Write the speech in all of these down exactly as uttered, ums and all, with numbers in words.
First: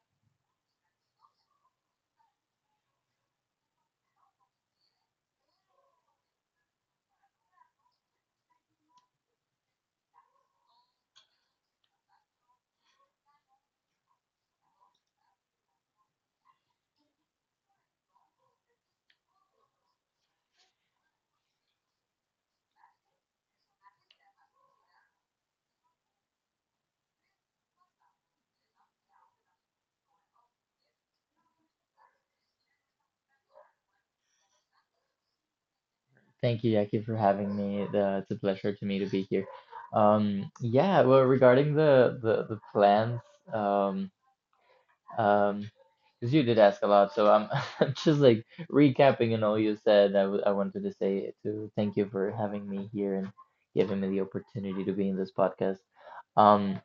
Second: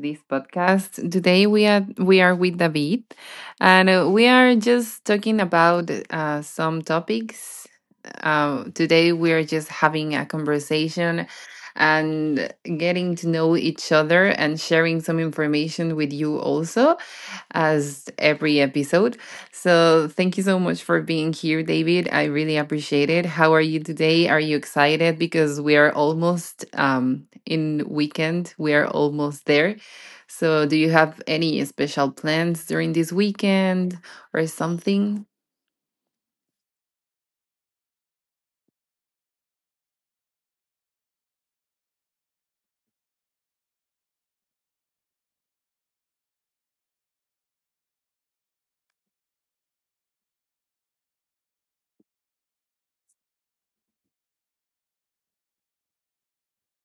this podcast. Today we are we are with David, and uh, we are just talking about uh, some topics. Uh, today we are just having a conversation and getting to know each other and sharing some information with you also as every episode. So thank you so much for being here, David. I really appreciate it. How are you today? Are you excited? Because we are almost um, in weekend. We are almost there. So do you have any special plans during this weekend or something? Thank you, Jackie, for having me. The, it's a pleasure to me to be here. Um, yeah, well, regarding the the the plans, um, um, because you did ask a lot, so I'm I'm just like recapping and all you said. I w- I wanted to say to thank you for having me here and giving me the opportunity to be in this podcast. Um,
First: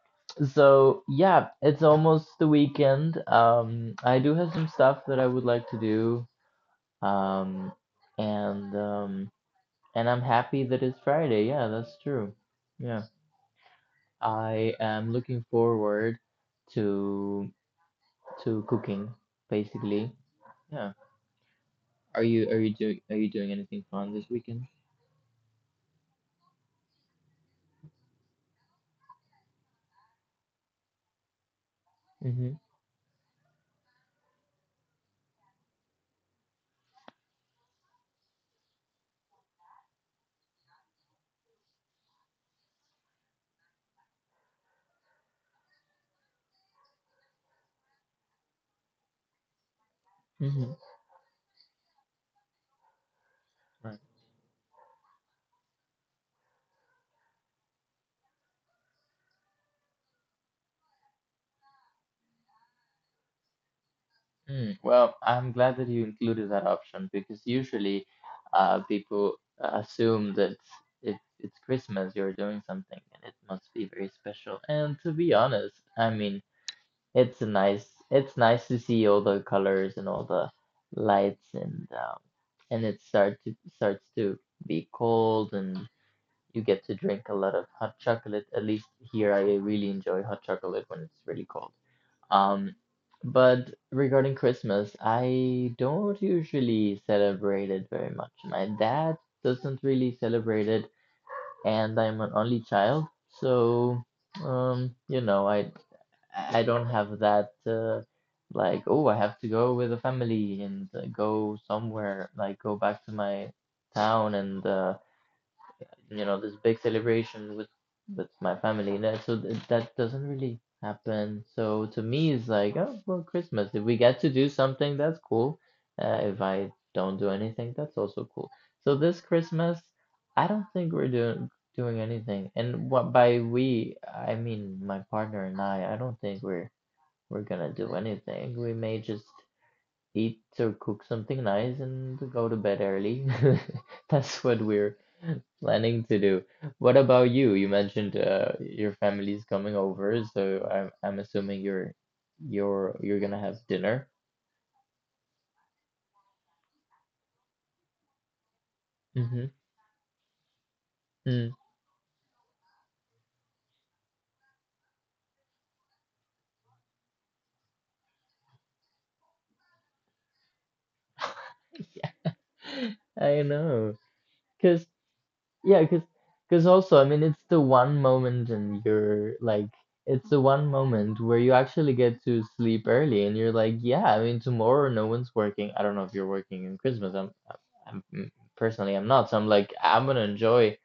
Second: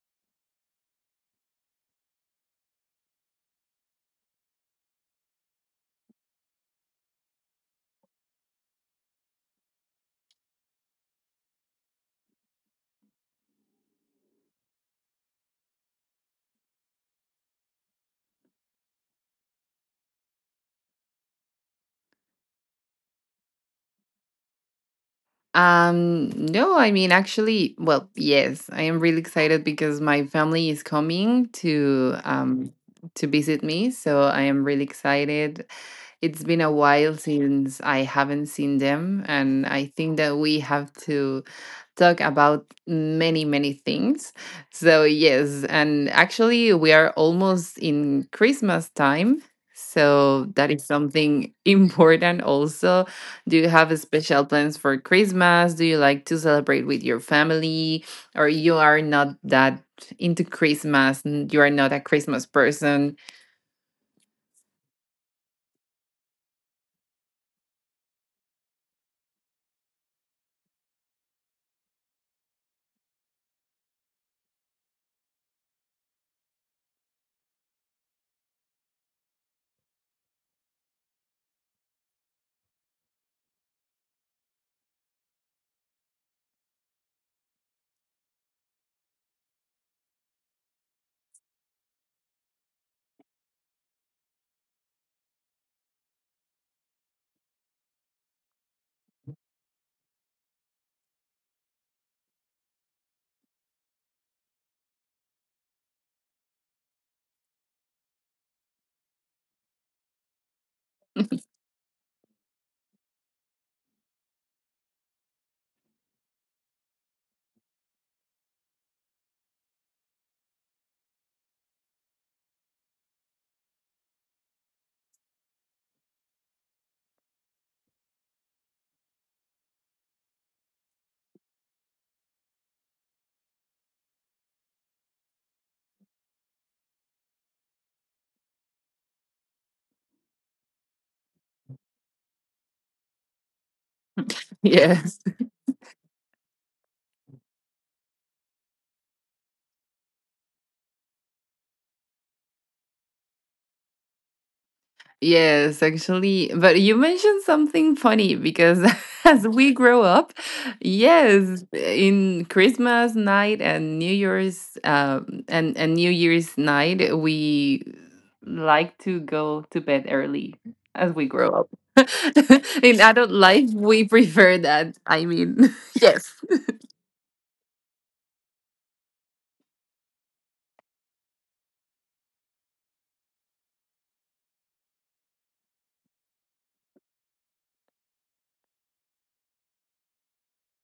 so yeah, it's almost the weekend. Um, I do have some stuff that I would like to do. Um, and um. And I'm happy that it's Friday. Yeah, that's true. Yeah. I am looking forward to to cooking, basically. Yeah. Are you are you doing are you doing anything fun this weekend? Um, no, I mean, actually, well, yes, I am really excited because my family is coming to Mm-hmm. um to visit me, so I am really excited. It's been a while since I haven't seen them, and I think that we have to talk about many, many things. So, yes, and actually, we are almost in Christmas time. So, Mm-hmm. that is something important also. Do you Right. have special plans for Christmas? Do you like to celebrate with your family? Or you are not that into Christmas? n- You are not a Christmas person? Mm. Well, I'm glad that you included that option because usually uh people assume that it, it's Christmas, you're doing something and it must be very special. And to be honest, I mean it's nice. It's nice to see all the colors and all the lights and um, and it start to starts to be cold and you get to drink a lot of hot chocolate. At least here, I really enjoy hot chocolate when it's really cold. Um, but regarding Christmas, I don't usually celebrate it very much. My dad doesn't really celebrate it and I'm an only child, so um, you know, I I don't have that uh, like oh I have to go with the family and uh, go somewhere like go back to my town and uh, you know, this big celebration with with my family. That so th that doesn't really happen. So to me, it's like, oh, well, Christmas. If we get to do something, that's cool. Uh, if I don't do anything, that's also cool. So this Christmas, I don't think we're doing doing anything. And what by we, I mean my partner and I. I don't think we're we're gonna do anything. We may just eat or cook something nice and go to bed early. That's what we're Yes. planning to do. What about you? You mentioned uh, your family's coming over, so I'm I'm assuming you're you're you're gonna have dinner. Yes, actually, but you mentioned something funny because Mm-hmm. as we grow up, Mm. yes, in Christmas night and New Year's um, and and New Year's night, we like to go to bed early as we grow up. In adult I life, know, we prefer cause. that. I mean, Yeah, because yes. because also, I mean, it's the one moment and you're like, it's the one moment where you actually get to sleep early, and you're like, yeah, I mean, tomorrow no one's working. I don't know if you're working in Christmas. I'm, I'm, I'm personally, I'm not. So I'm like, I'm gonna enjoy.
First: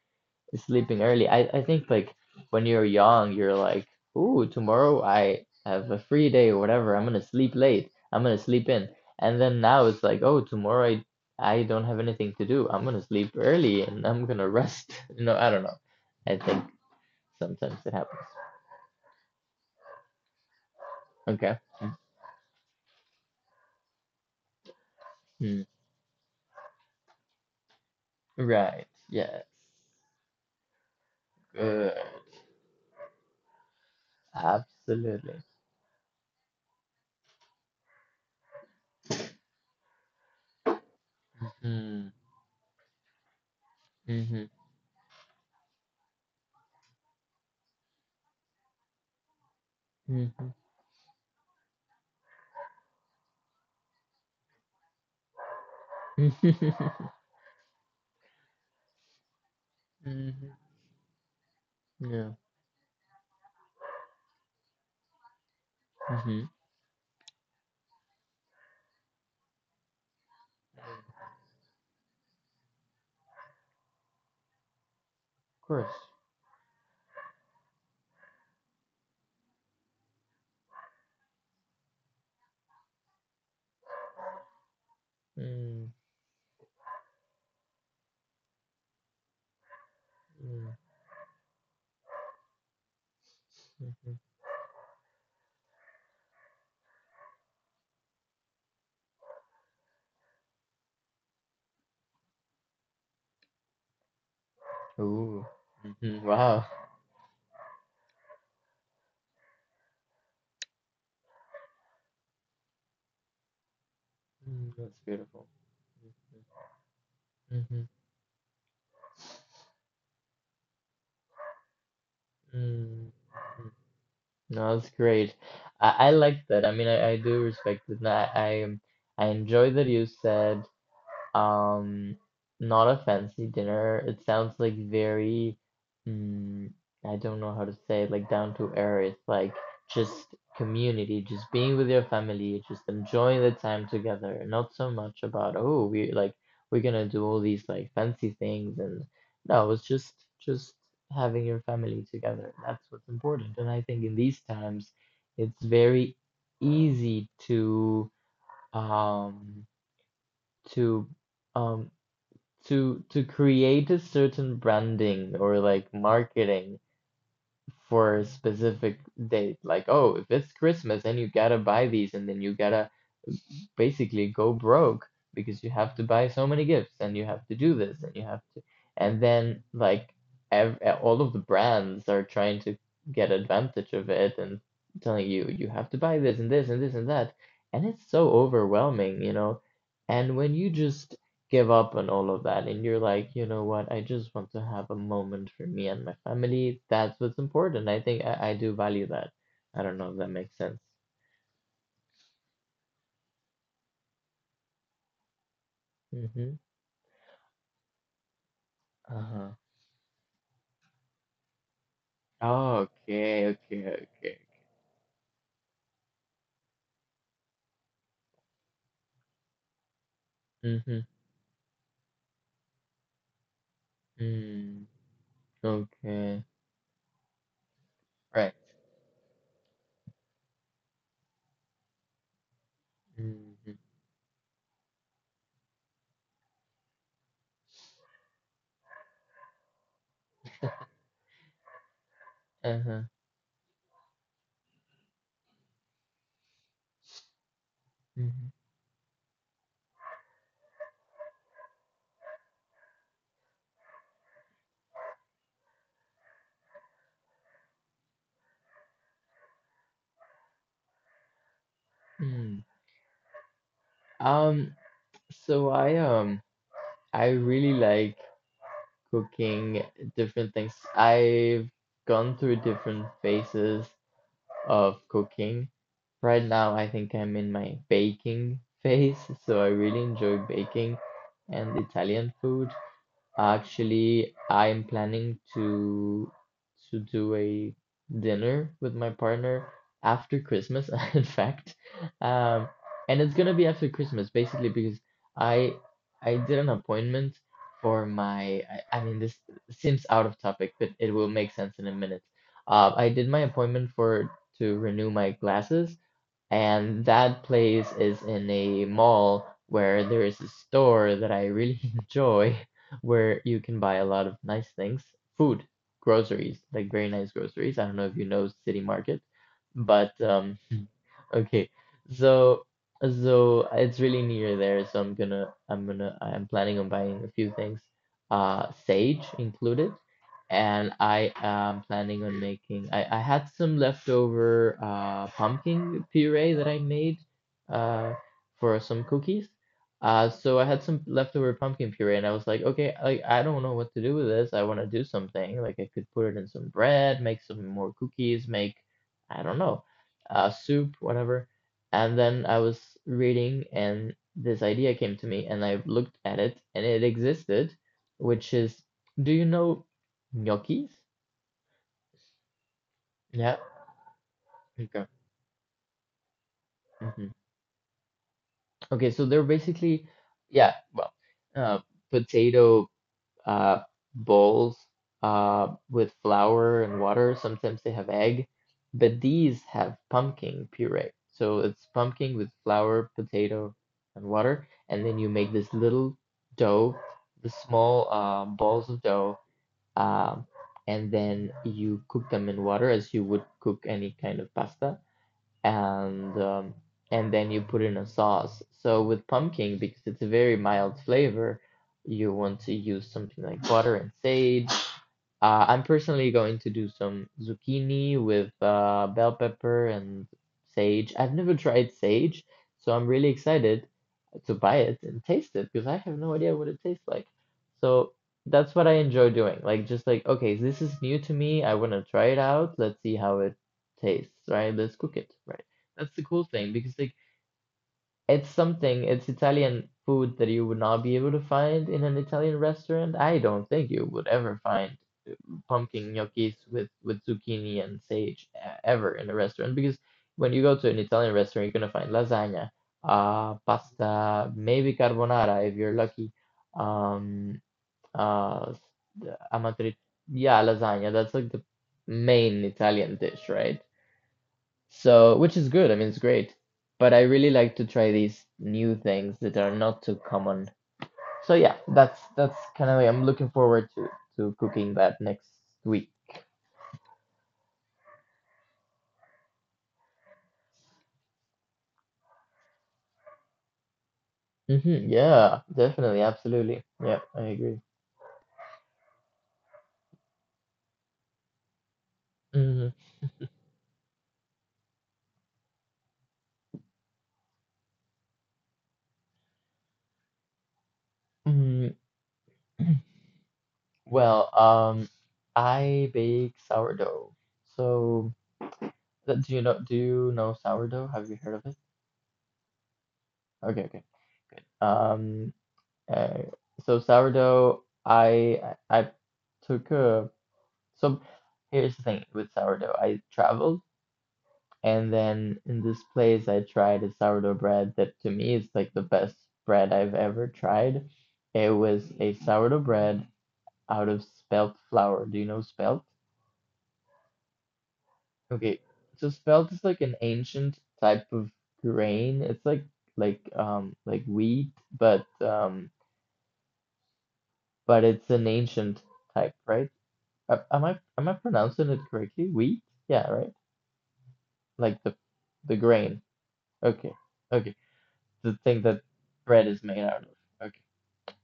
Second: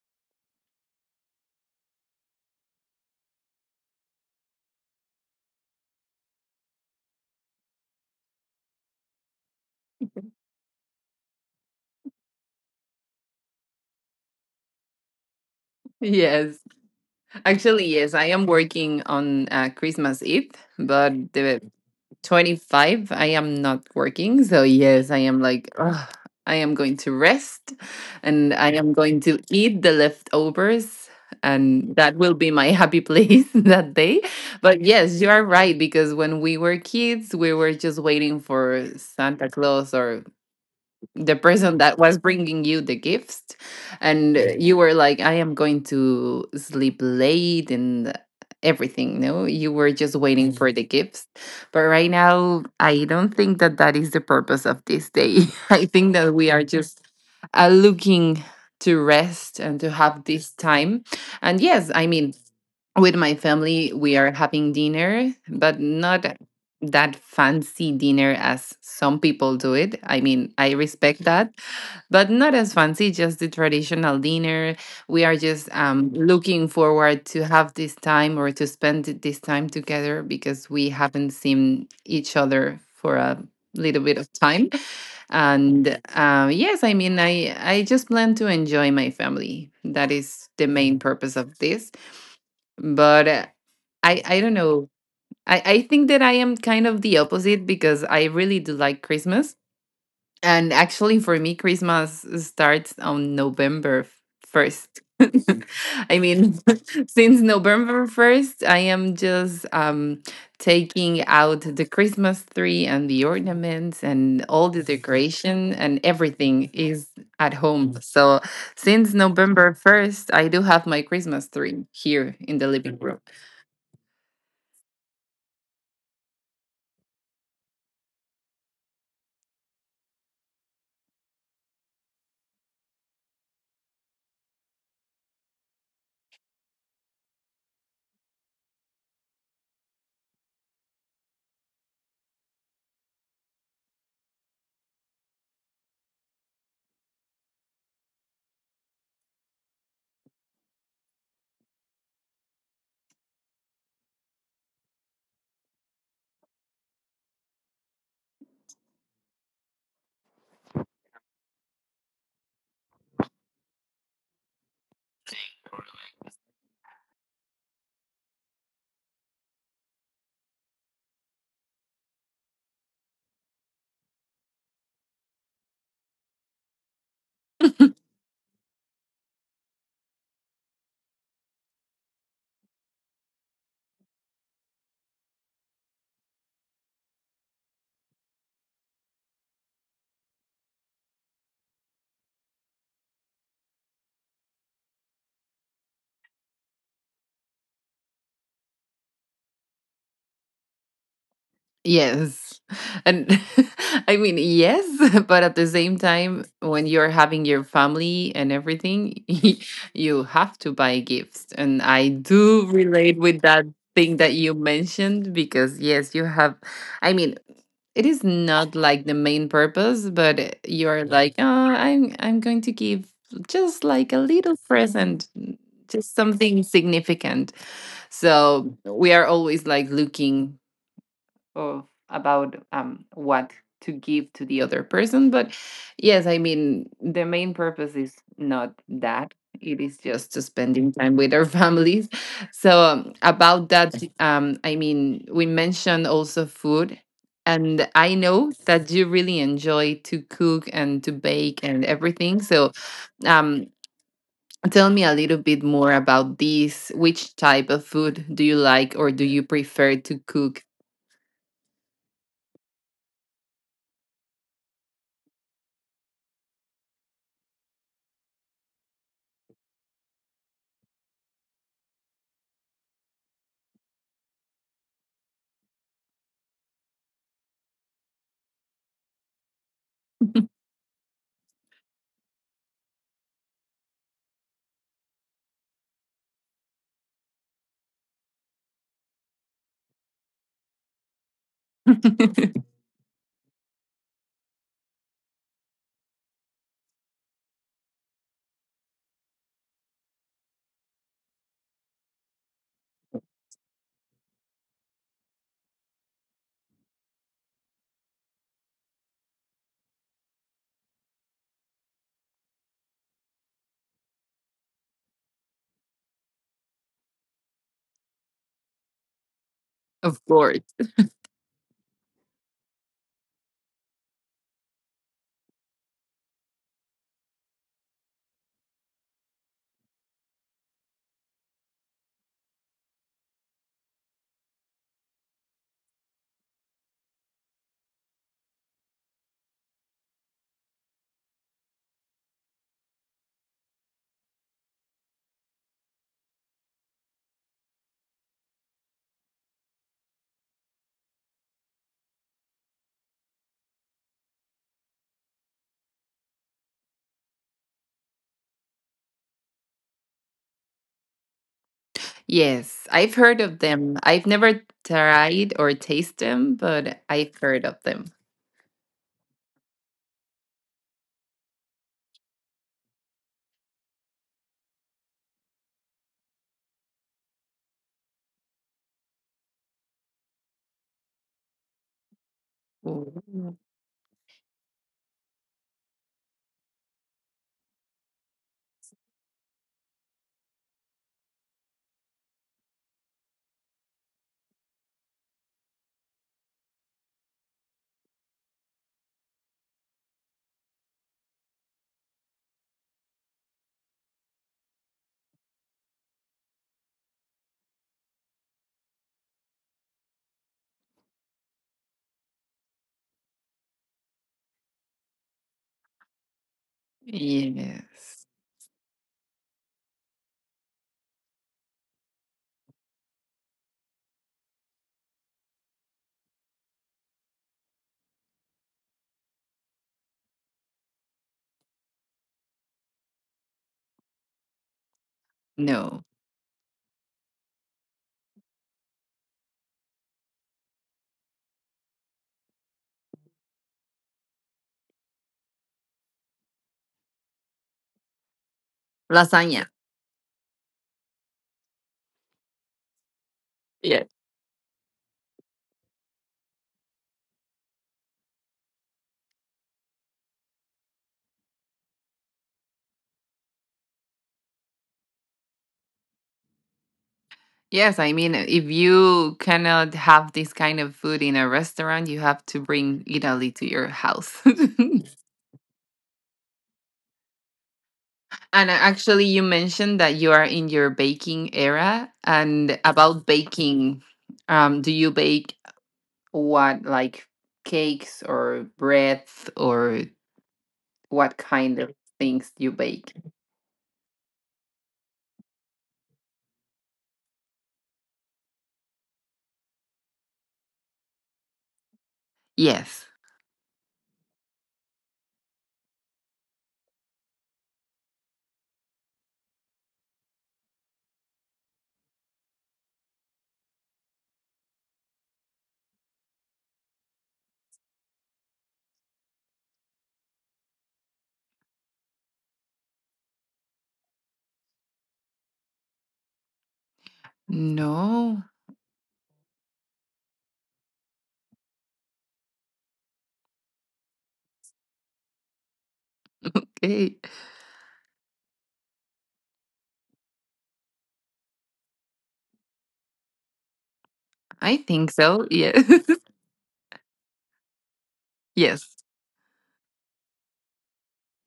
Sleeping early. I, I think like when you're young, you're like, ooh, tomorrow I have a free day or whatever. I'm gonna sleep late. I'm gonna sleep in. And then now it's like, oh, tomorrow I I don't have anything to do. I'm gonna sleep early and I'm gonna rest. You know, I don't know. I Yes. think sometimes Actually, it yes, happens. I am working on uh, Christmas Eve, but Okay. the twenty-fifth I am not working, so yes, I am Mhm. like, "Ugh, I am going to rest and I Right. am going to Yes. eat the leftovers, and Good. that will be my happy place that day." But yes, you Absolutely. are right, because when we were kids, we were just waiting for Santa Claus or the person that Mm. was bringing you the gifts, and uh, Mhm. you were like, I am going to sleep late and everything. No, you were just waiting Mhm. for the gifts. But right now I don't think that that is the purpose of this day. I think that we are just uh, looking to rest and to have this Mhm. time. And yes, I Yeah. mean, with my family we are having dinner, but not Mhm. Of that fancy dinner as some people do it. I mean, I respect that, but not as fancy, just the traditional dinner. We are just course. um, looking forward to have this time or to spend this time together, because we haven't seen each other for a little bit of time. Mm. And uh, yes, I mean, i i just plan to enjoy my family. That is the Mm. main purpose of this. But uh, Mhm. I I don't know. I I think that I am kind of the opposite, because I really do like Christmas. And actually, for me Christmas starts on November first. Ooh. I Hmm. mean, Wow. since November first I am just um taking out the Christmas tree and the ornaments and all Mm. the That's beautiful. decoration and everything is at Mhm. home. So since November first I do have my Christmas tree here in the living Mm. room. Mhm. No, that's great. I, I like that. I mean, I, I do respect it. And I, I um, I enjoy that you said Um, not a fancy dinner. It sounds like very, mm, I don't know how to say it, like down to earth, like just community, just being with your family, just enjoying the time together. Not so much about, oh, we like we're gonna do all these like fancy things and no, it's just just having your family together. That's what's important. And I think in these times, it's very easy to um to um to to create a certain branding or like marketing for a specific date. Like, oh, if it's Christmas, then you gotta buy these, and then you gotta basically go broke because you have to buy so many gifts and you have to do this and you have to and then like ev all of the brands are trying to get advantage of it and telling you you have to buy this and this and this and that and it's so overwhelming, you know and when you just give up on all of that and you're like, you know what, I just want to have a moment for me and my family, that's what's important. I think I, I do value that. I don't know if that makes sense. Yes. And I mean, yes, but at the same time, Mm-hmm. when you're having your family and everything, Uh-huh. you have to buy gifts. And I do Oh, relate with okay, that okay, thing that okay. you mentioned, because, yes, you have, I mean, it is not like the main purpose, but Mm-hmm. you're like, oh, I'm I'm going to give just like a little Mm. present, just Okay. something significant. Right. So we are always like looking of about um, what Mm-hmm. to give to the other person. But yes, I mean the main purpose is not that. It is just to spending time with our families. So Uh-huh. um, about that, um, I mean we mentioned also food. And I Mm-hmm. know that you really enjoy to cook and to bake and everything. So, um, tell me a little bit more about this. Which type of food do you like or do you prefer to cook? Mm. Um, so I um I really like cooking different things. I've gone through different phases of cooking. Right now, I think I'm in my baking phase, so I really enjoy baking and Italian food. Actually, I'm planning to to do a dinner with my partner after Christmas, in fact. Um, and it's gonna be after Christmas, basically, because I I did an appointment for my I, I mean this seems out of topic, but it will make sense in a minute. Uh, I did my appointment for to renew my glasses, and that place is in a mall where there is a store that I really enjoy where you can buy a lot of nice things, food, groceries, like very nice groceries. I don't know if you know City Market, but Of um course. okay. So so it's really near there, so I'm gonna I'm gonna I'm planning on buying a few things, uh sage included and I am planning on making. I, I had some leftover uh, pumpkin puree that I made uh, for some cookies. Uh, so I had some leftover pumpkin puree, and I was like, okay, like I don't know what to do with this. I want to do something. Like I could put it in some bread, make some more cookies, make I don't know, uh, soup, whatever. And then I was reading, and this idea came to me, and I looked at it, and it existed, which is, do you know? Gnocchis? Yes, I've heard Yeah. of them. I've never Okay. tried or tasted them, but Hmm. I've heard of them. Okay, so they're basically, yeah, well, uh, potato uh, bowls uh, with flour and water. Sometimes they have egg, but these have pumpkin puree. So it's pumpkin with flour, Ooh. potato, and water, and then you make this little dough, the small uh, balls of dough, um, and then you cook them in water as you would cook any kind of pasta and um, and then you put in a sauce. So with pumpkin, because it's a very mild flavor, you want to use something like butter and sage. uh, I'm personally going to do some zucchini with uh, bell pepper and sage. I've never tried sage, so I'm really excited to buy it and taste it because I have no idea what it tastes like. So Yes. that's what I enjoy doing. Like, just like, okay, this is new to me. I want to try it out. Let's see how it tastes, right? Let's cook it, right? That's the cool thing because, like, it's something, it's Italian food that you would not be able to find in an Italian restaurant. I don't think you would ever find No. pumpkin gnocchis with with zucchini and sage uh, ever in a restaurant because when you go to an Italian restaurant, you're gonna find lasagna, uh, pasta, maybe carbonara if you're lucky. Um, uh, the Lasagna. amatri, yeah, lasagna. That's like the main Italian dish, right? Yeah. So, which is good. I mean, it's great. But I really like to try these new things that are not too common. So yeah, that's that's kind of I'm looking forward to to cooking that next week. Yes, I mean, if you cannot have this kind of food in a restaurant, you have to bring Italy to your house. Mhm, yeah, definitely, absolutely. Yeah, I agree. And actually, you mentioned that you are in your baking era. And Mhm. about baking, um, do you bake what, like cakes or bread or what kind of Mm, things you bake. well, um, I bake sourdough. So, th- do you know do you know sourdough? Have you heard of it? Yes. Okay, okay. Um, uh, so sourdough, I I I took a so here's the thing with sourdough. I traveled and then in this place I tried a sourdough bread that to me is like the best bread I've ever tried. It was a sourdough bread out of spelt flour. Do you know spelt? No. Okay. So spelt is like an ancient type of grain. It's like like um like wheat, but um Okay. but it's an ancient type, right? A- Am I am I pronouncing it correctly? Wheat? Yeah, right? I Like think the so. the Yes. grain. Okay. Okay. The thing Yes. that bread is made out of. Okay.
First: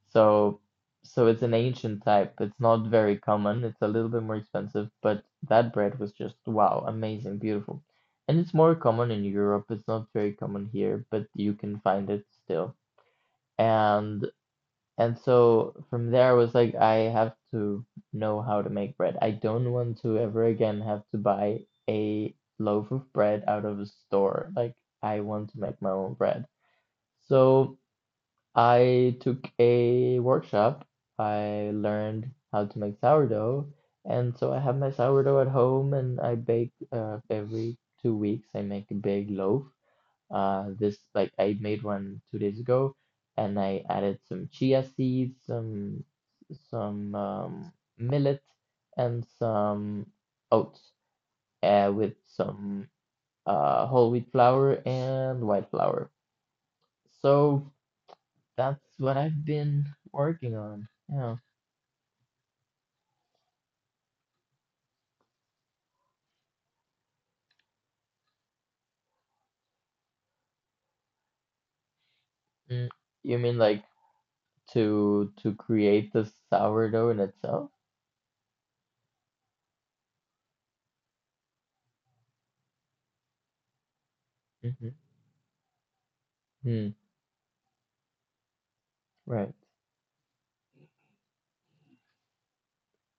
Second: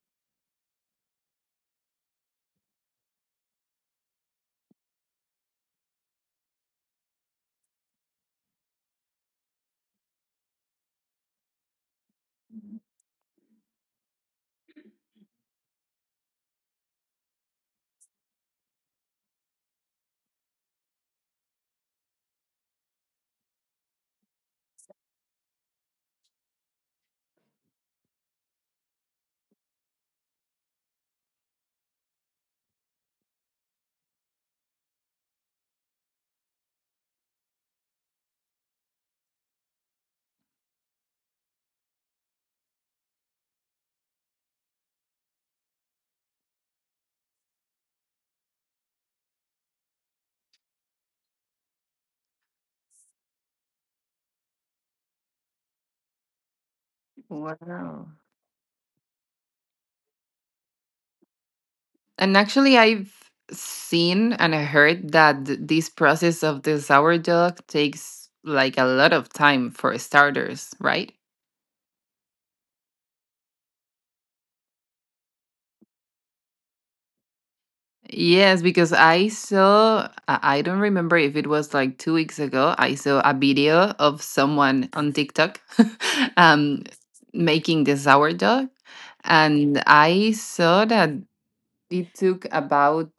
So, so it's an ancient type. It's not very common. It's a little bit more expensive, but that bread was just wow, amazing, beautiful. And it's more common in Europe. It's not very common here, but you can find it still. And and so from there, I was like, I have to know how to make bread. I don't want to ever again have to buy a loaf of bread out of a store. Like, I want to make my own bread. So. I took a workshop. I learned how to make sourdough, and so I have my sourdough at home, and I bake uh, every two weeks. I make a big loaf. Uh, this like I made one two days ago, and I added some chia seeds, some some um, millet, and some oats, uh, with some uh, whole wheat flour and white flour. So Wow. that's what I've been working on. Yeah. And actually, I've seen and I heard that th- this process of the sourdough takes like a lot of time for starters, right? Mm. You mean like to to create the sourdough in itself? Yes, because I saw, I I don't remember if it was like two weeks ago, I saw a video of Mm-hmm. someone on TikTok. um, Mm. Making the sourdough. Right. And I saw that it took about,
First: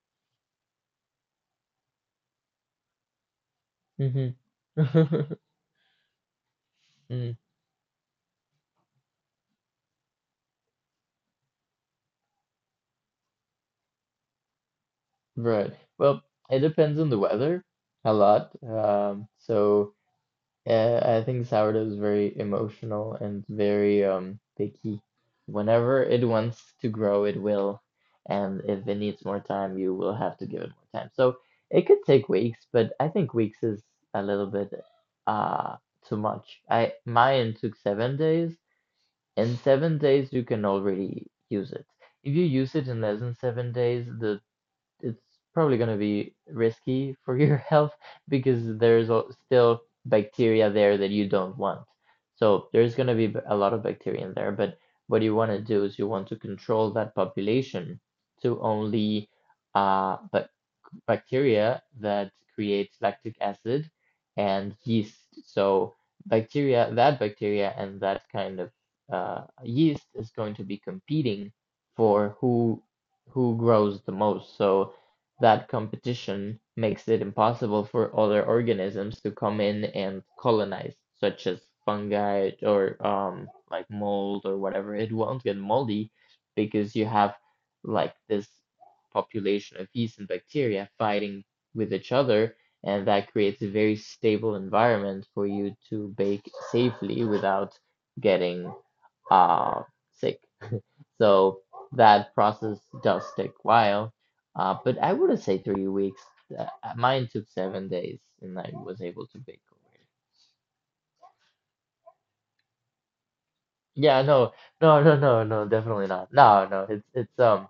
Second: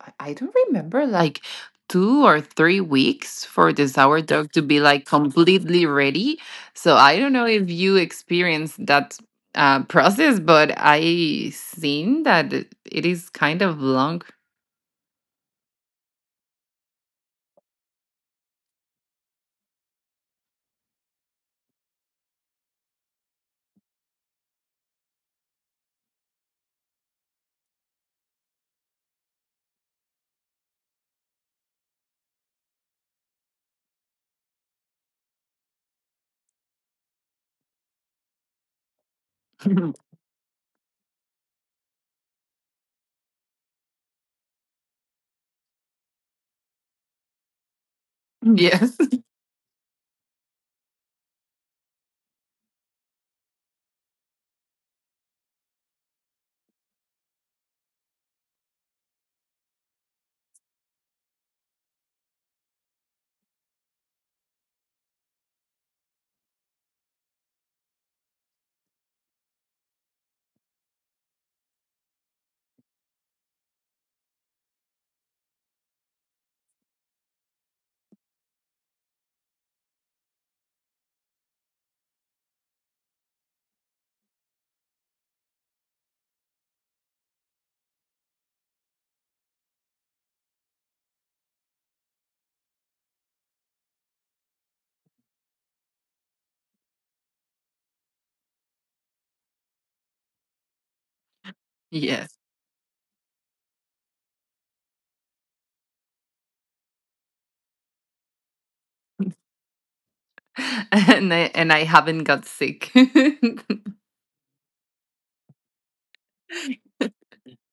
I I don't remember, like two or three weeks for the Mm-hmm. sourdough to be like completely ready. So I don't Mm. know if you experienced that uh, process, but I seen that it it is kind of long. Right. Well, it depends on the weather a lot. Um, so. Yeah, I think sourdough is very emotional and very um picky. Whenever it wants to grow, it will. And if it needs more time, you will have to give it more time. So it could take weeks, but I think weeks is a little bit uh too much. I Mine took seven days. In seven days, you can already use it. If you use it in less than seven days, the it's probably going to be risky for your health because Yes, there's al- still bacteria there that you don't want. So there's going to be b- a lot of bacteria in there, but what you want to do is you want to control that population to only uh, but bacteria that creates lactic acid and yeast. So bacteria, that bacteria and that kind of uh, yeast is going to be competing for who who grows the most. So that competition makes it impossible for other organisms to come in and colonize, such as fungi or um, like mold or whatever. It won't get moldy because you have like this population of yeast and bacteria fighting with each other, and that creates a very stable environment for you to bake safely without getting uh, sick. So yes. that process does take a while, uh, but I wouldn't say three weeks. Uh, Mine took seven days, and I was able to bake over it. And I, and I haven't got sick. Yeah, no, no, no, no, no, definitely not. No, no, it's it's um,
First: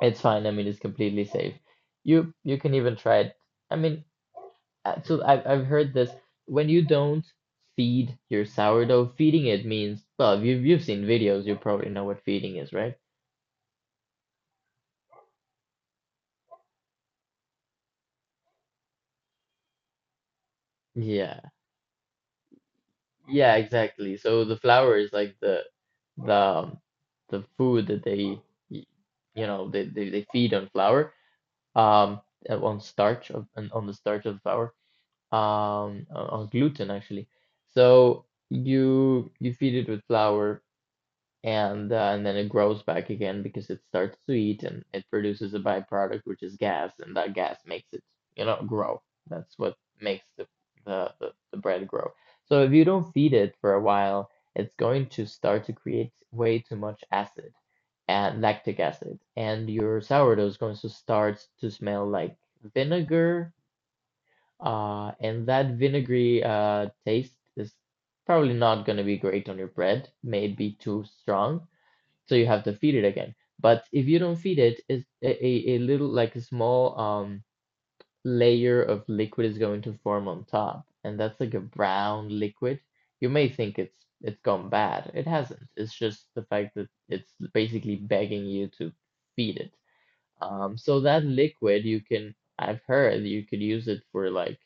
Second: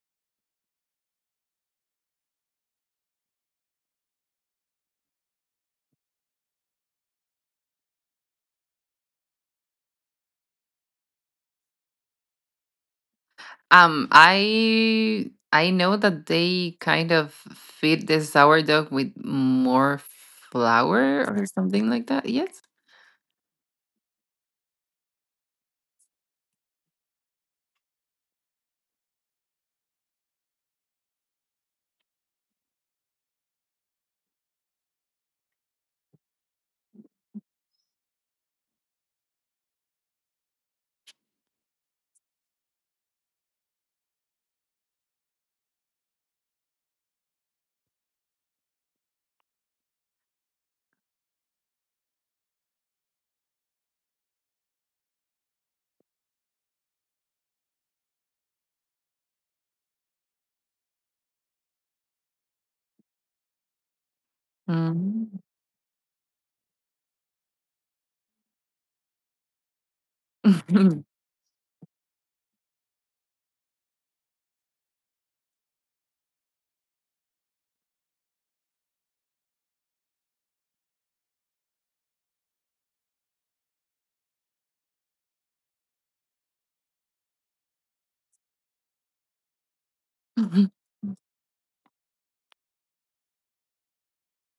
it's fine. I mean, it's completely safe. You you can even try it. I mean. Uh, So I've I've heard this. When you don't feed your sourdough, feeding it means, well, you've you've seen videos, you probably know what feeding is, right? um, I I know that they kind of feed the sourdough with more flour Yeah. or something like that. Yes. Yeah, exactly. So the flour is like the the um, the food that they y- you know they, they, they feed on flour um uh, on starch of on on the starch of flour um on on gluten actually, so you you feed it with flour and uh, and then it grows back again because it starts to eat and it produces a byproduct which is gas, and that gas makes it, you know, grow. That's what makes the the, the, the bread grow. So if you don't feed it for a while, it's going to start to create way too much acid and lactic acid, and your sourdough is going to start to smell like vinegar, uh, Mm. and that vinegary uh, taste is probably not going to be great on your bread, maybe too strong. So you have to feed it again. But if you don't feed it, it's a, a, a little like a small um layer of liquid is going to form on top, and that's like a brown liquid. You may think it's it's gone bad. It hasn't. It's just the fact that it's basically begging you to feed it. Um, so that liquid you can, I've heard you could use it for like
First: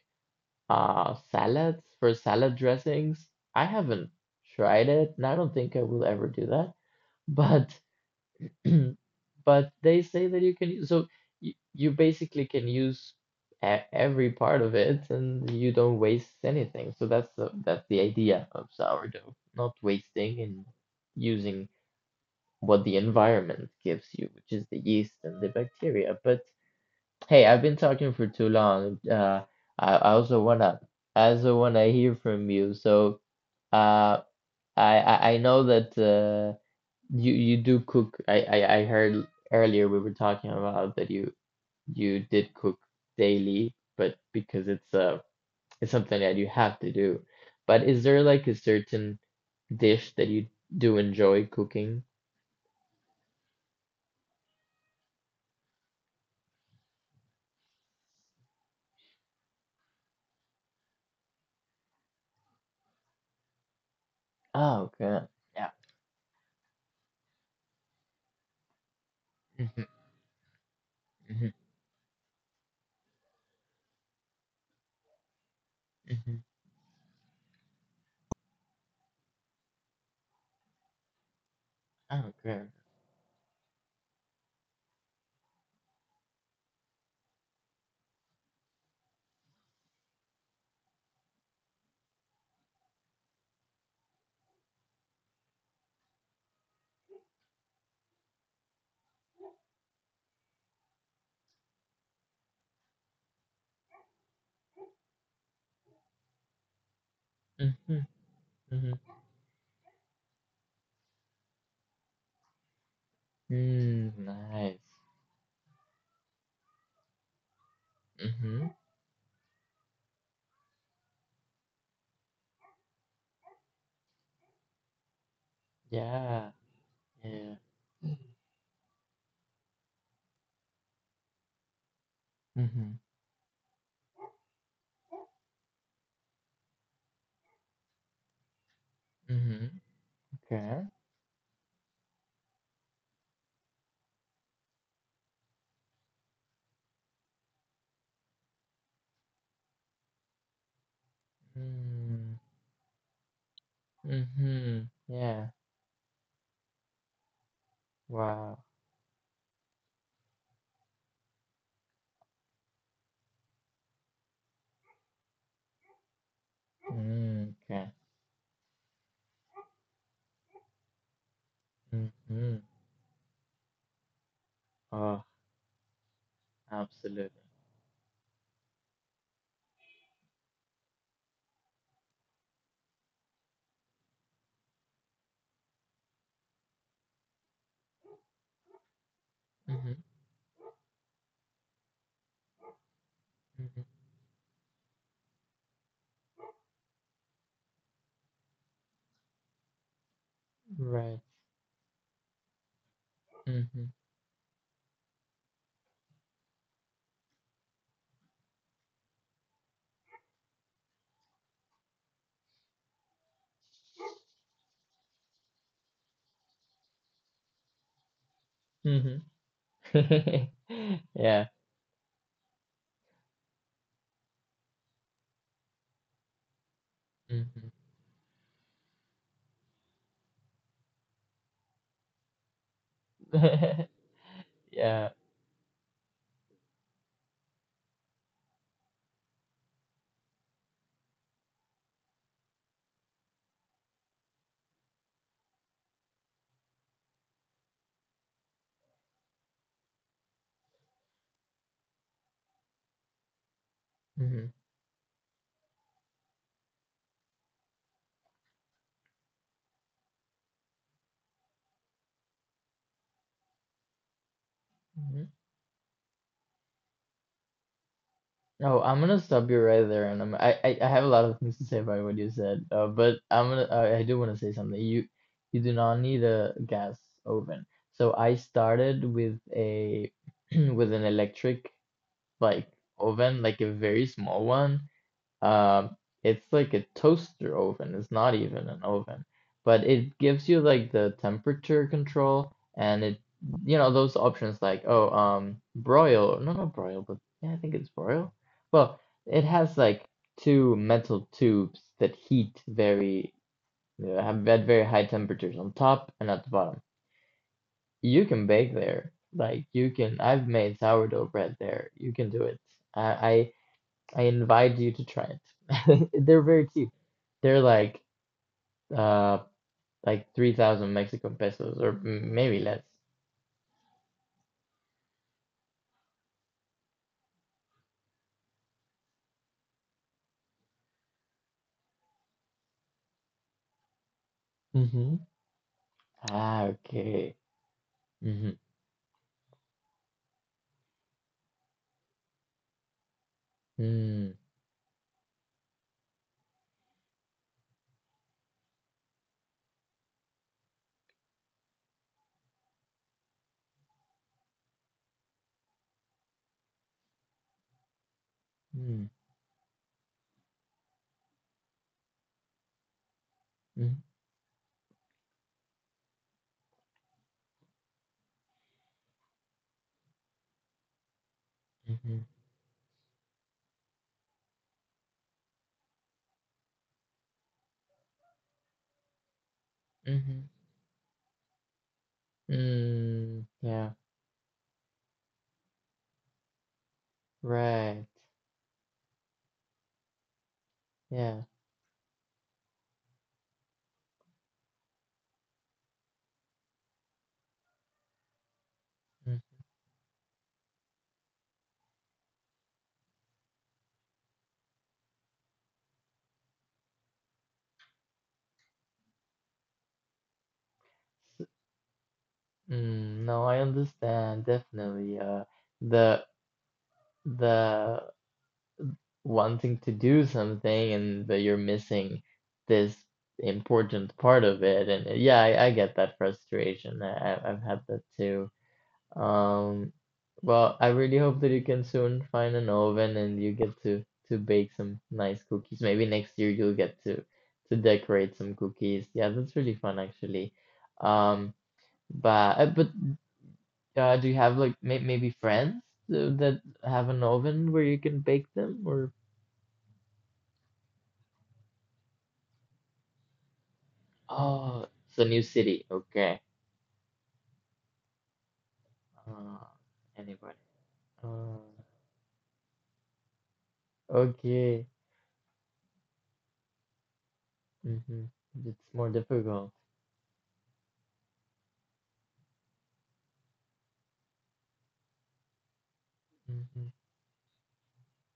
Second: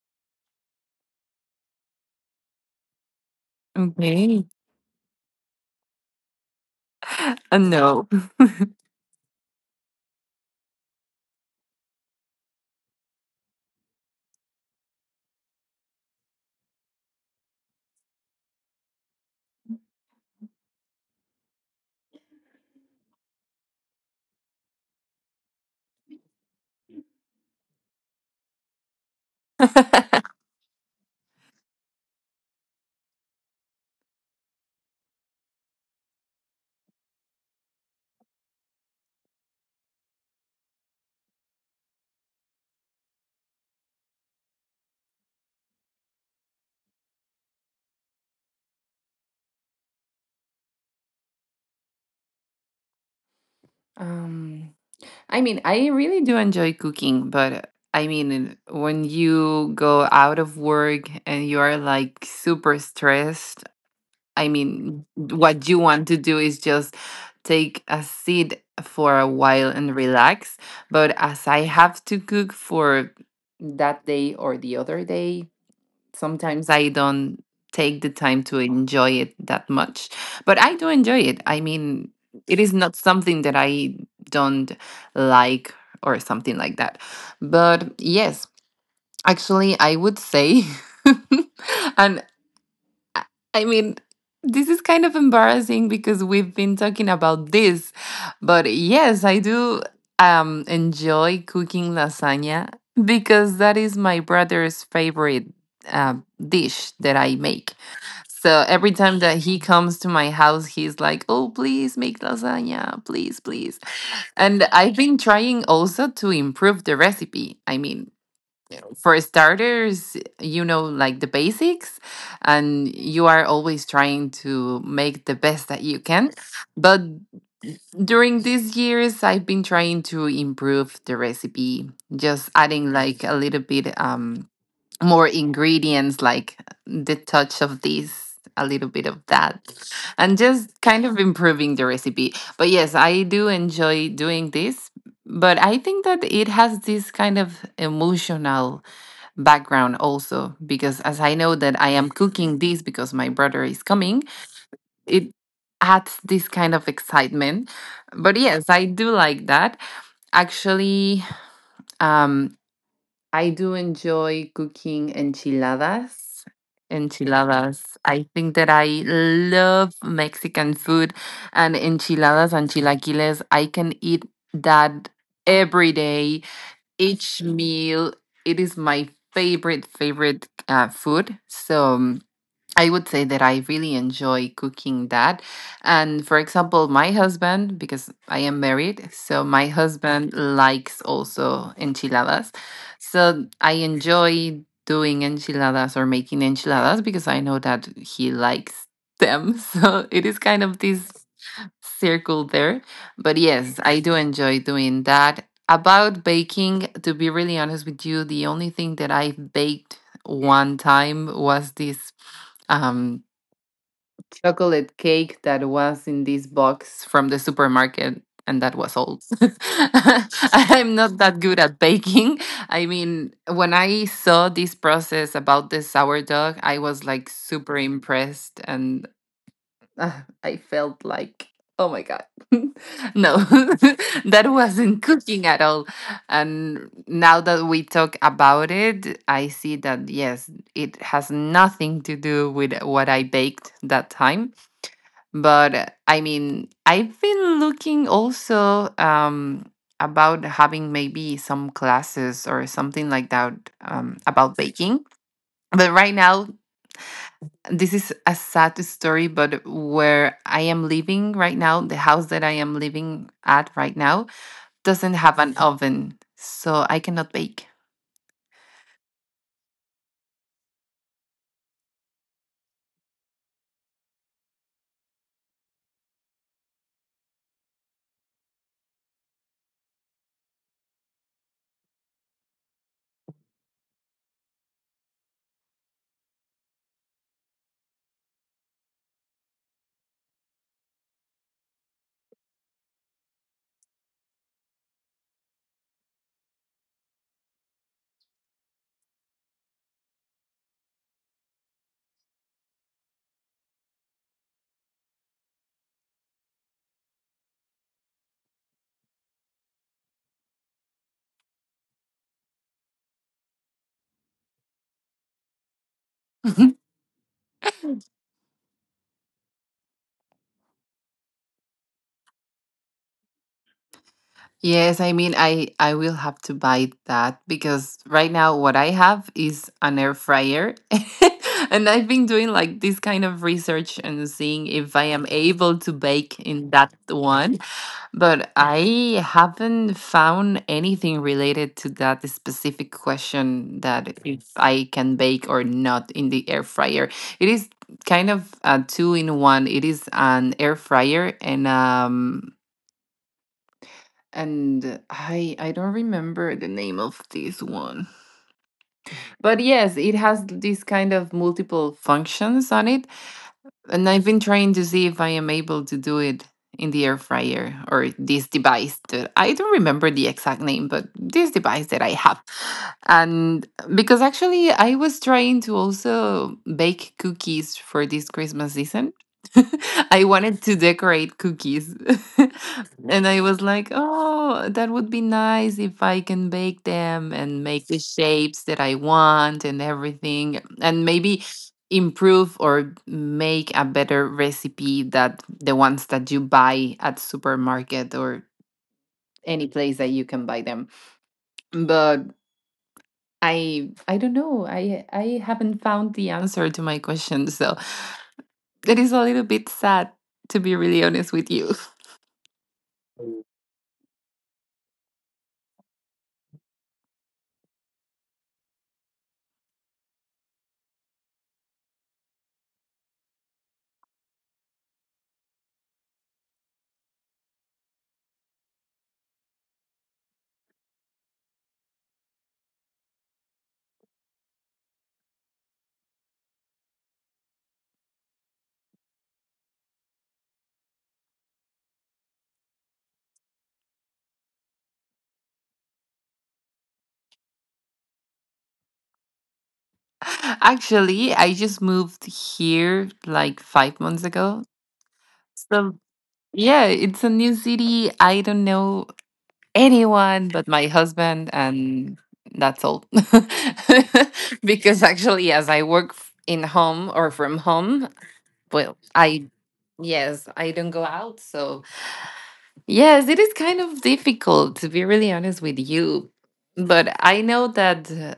uh salads, for salad dressings. I haven't Okay. tried it, and I don't think I will ever do that. Uh, But no. but they say that you can use, so you, you basically can use e- every part of it, and you don't waste anything. So that's the that's the idea of sourdough, not wasting and using what the environment gives you, which is the yeast and the bacteria. But hey, I've been talking for too long. Uh, I, I also wanna I also wanna hear from you. So uh, I I I know that. Uh, you you do cook. I, I I heard earlier we were talking about that you you did cook daily, but because it's uh it's something that you have to do. But is there like a certain dish that you do enjoy cooking? um, I mean, I really do enjoy cooking, but I mean, when you go out of work and you are like super stressed, I Oh, mean, good. what Yeah. you want to do is just take a seat for a while Mhm, and relax. But as mhm, I have to cook for that day or the other day, mhm. sometimes I don't take the time to enjoy it that much. But I do enjoy it. I mean, Oh, it good. is not something that I don't like or something like that. But yes, actually, I would say. And I I mean, this is kind of embarrassing because we've been talking about this, but yes, I do um, enjoy cooking lasagna, because that is my brother's favorite uh, dish that I make. Mhm, So every mhm. time that he comes to my house, he's like, "Oh, please make lasagna, please, please." Mm, And nice. I've been trying also to improve the recipe. I mean, Mhm. for starters, you know, like the basics, and you are always trying to make the best that you can. Yeah. But Yeah. during these years, I've been trying to improve the recipe, just adding Mhm. like a little bit um, more ingredients, like the touch of this, a little bit of that, Mhm. and just Okay. kind of improving the recipe. But yes, I do enjoy doing this. But I think that it has this kind of emotional background also, because as I know that I am Mm. cooking this because my brother is coming, Mhm. it Yeah. adds this kind of excitement. But yes, Wow. I do like that. Actually, um I do enjoy cooking enchiladas. Mm, okay. Enchiladas, I think that I love Mexican food. And enchiladas Hmm. and chilaquiles I can eat that Oh, every day, each absolutely. meal. It is my favorite favorite uh, food. So um, I would say that I really enjoy cooking that. And for example, my husband, because I am married, so my Hmm. husband likes also enchiladas. So I Hmm. enjoy doing enchiladas or making enchiladas because I know that he likes them. So it is kind of this Right. circle there. But yes, Hmm. I do enjoy doing that. About baking, to be really honest with you, the only thing that I baked one time was this um, chocolate cake that was in this box from the supermarket, and that was all. Hmm. I'm not that Yeah. good at baking. I mean, when I saw this process about the sourdough, I was like super Hmm. impressed, and uh, I felt like, oh my God. No, that wasn't Yeah. cooking at all. And now that we talk about it, I see that, yes, it has nothing to do with what I baked that time. But I mean, I've been looking also um, about having maybe some classes or something like that um, Hmm. about baking. But right now, this is a sad story, but where I am living right now, the house that I am living at right now doesn't Hmm. have an oven, so I cannot bake. Oh, I'm gonna stop you right there, and I'm, I, I I have a lot of things to say about what you said. Uh, but I'm gonna I, I do want to say something. You you do not need a gas oven. So I started with a with an electric like oven, like a very small one. Um, it's like a toaster oven. It's not even an oven, but it gives you like the temperature control and it, you know, those options like, oh, um, broil. No, not broil, but yeah, I think it's broil. Well, it has like two metal tubes that heat very, uh, have at very high temperatures on top and at the bottom. You can bake there. Like you can, I've made sourdough bread there. You can do it. I, I I invite you to try it. They're very cheap. They're like uh like three thousand Mexican pesos or m- maybe less. Yes, I mean, I I will have to buy that because right now what I have is an air fryer. And I've been doing like this kind of research and seeing if I am Mm-hmm. able to bake in Ah, that okay. one. But Mm-hmm. I haven't found anything related to that specific question, that Mm, if I can bake or not in the air fryer. It is kind of a two in one. It is an air fryer and um and I I don't remember the name of this one. mm, But yes, it has this kind of multiple functions on it. mm, And I've been trying to see if I am able to do it in the air fryer or this device that I don't remember the exact name, but this device that I mm-hmm. have. And because actually I was trying to also bake cookies for this Christmas season. I Mm-hmm. wanted to decorate cookies. And I Mm, was like, yeah, oh, that would be nice if I can bake them and make the right. shapes that I want and everything. And maybe Yeah. improve or make a better recipe that the ones that you buy at supermarket or Mm. any place that you can buy them, but i i don't know, i i haven't found the answer to my question, so it is a little bit sad, to be really honest with S- you. Mm, no, I understand. Definitely. Uh, the the wanting to do something and that you're missing this important part of it. And uh, yeah, I, I get that frustration. I, I- I've had that too. Um, well, I really hope that you can soon find an oven and you get to to bake some nice cookies. Maybe next year you'll get to to decorate some cookies. Yeah, that's really fun actually. Um, but uh, but uh, do you have like may maybe friends uh, that have an oven where you can bake them or? Actually, I just moved here like five months ago, Oh, it's a new city. so Okay. yeah, it's a new city. I don't know Uh, anyone Anybody. but my husband, Uh, and that's all. okay. Because actually, as I work f- in home or from home, Mm-hmm. It's well, more I difficult. yes, I don't go out, so yes, it is kind of difficult, to be really honest with you. Mm-hmm. But I know that uh,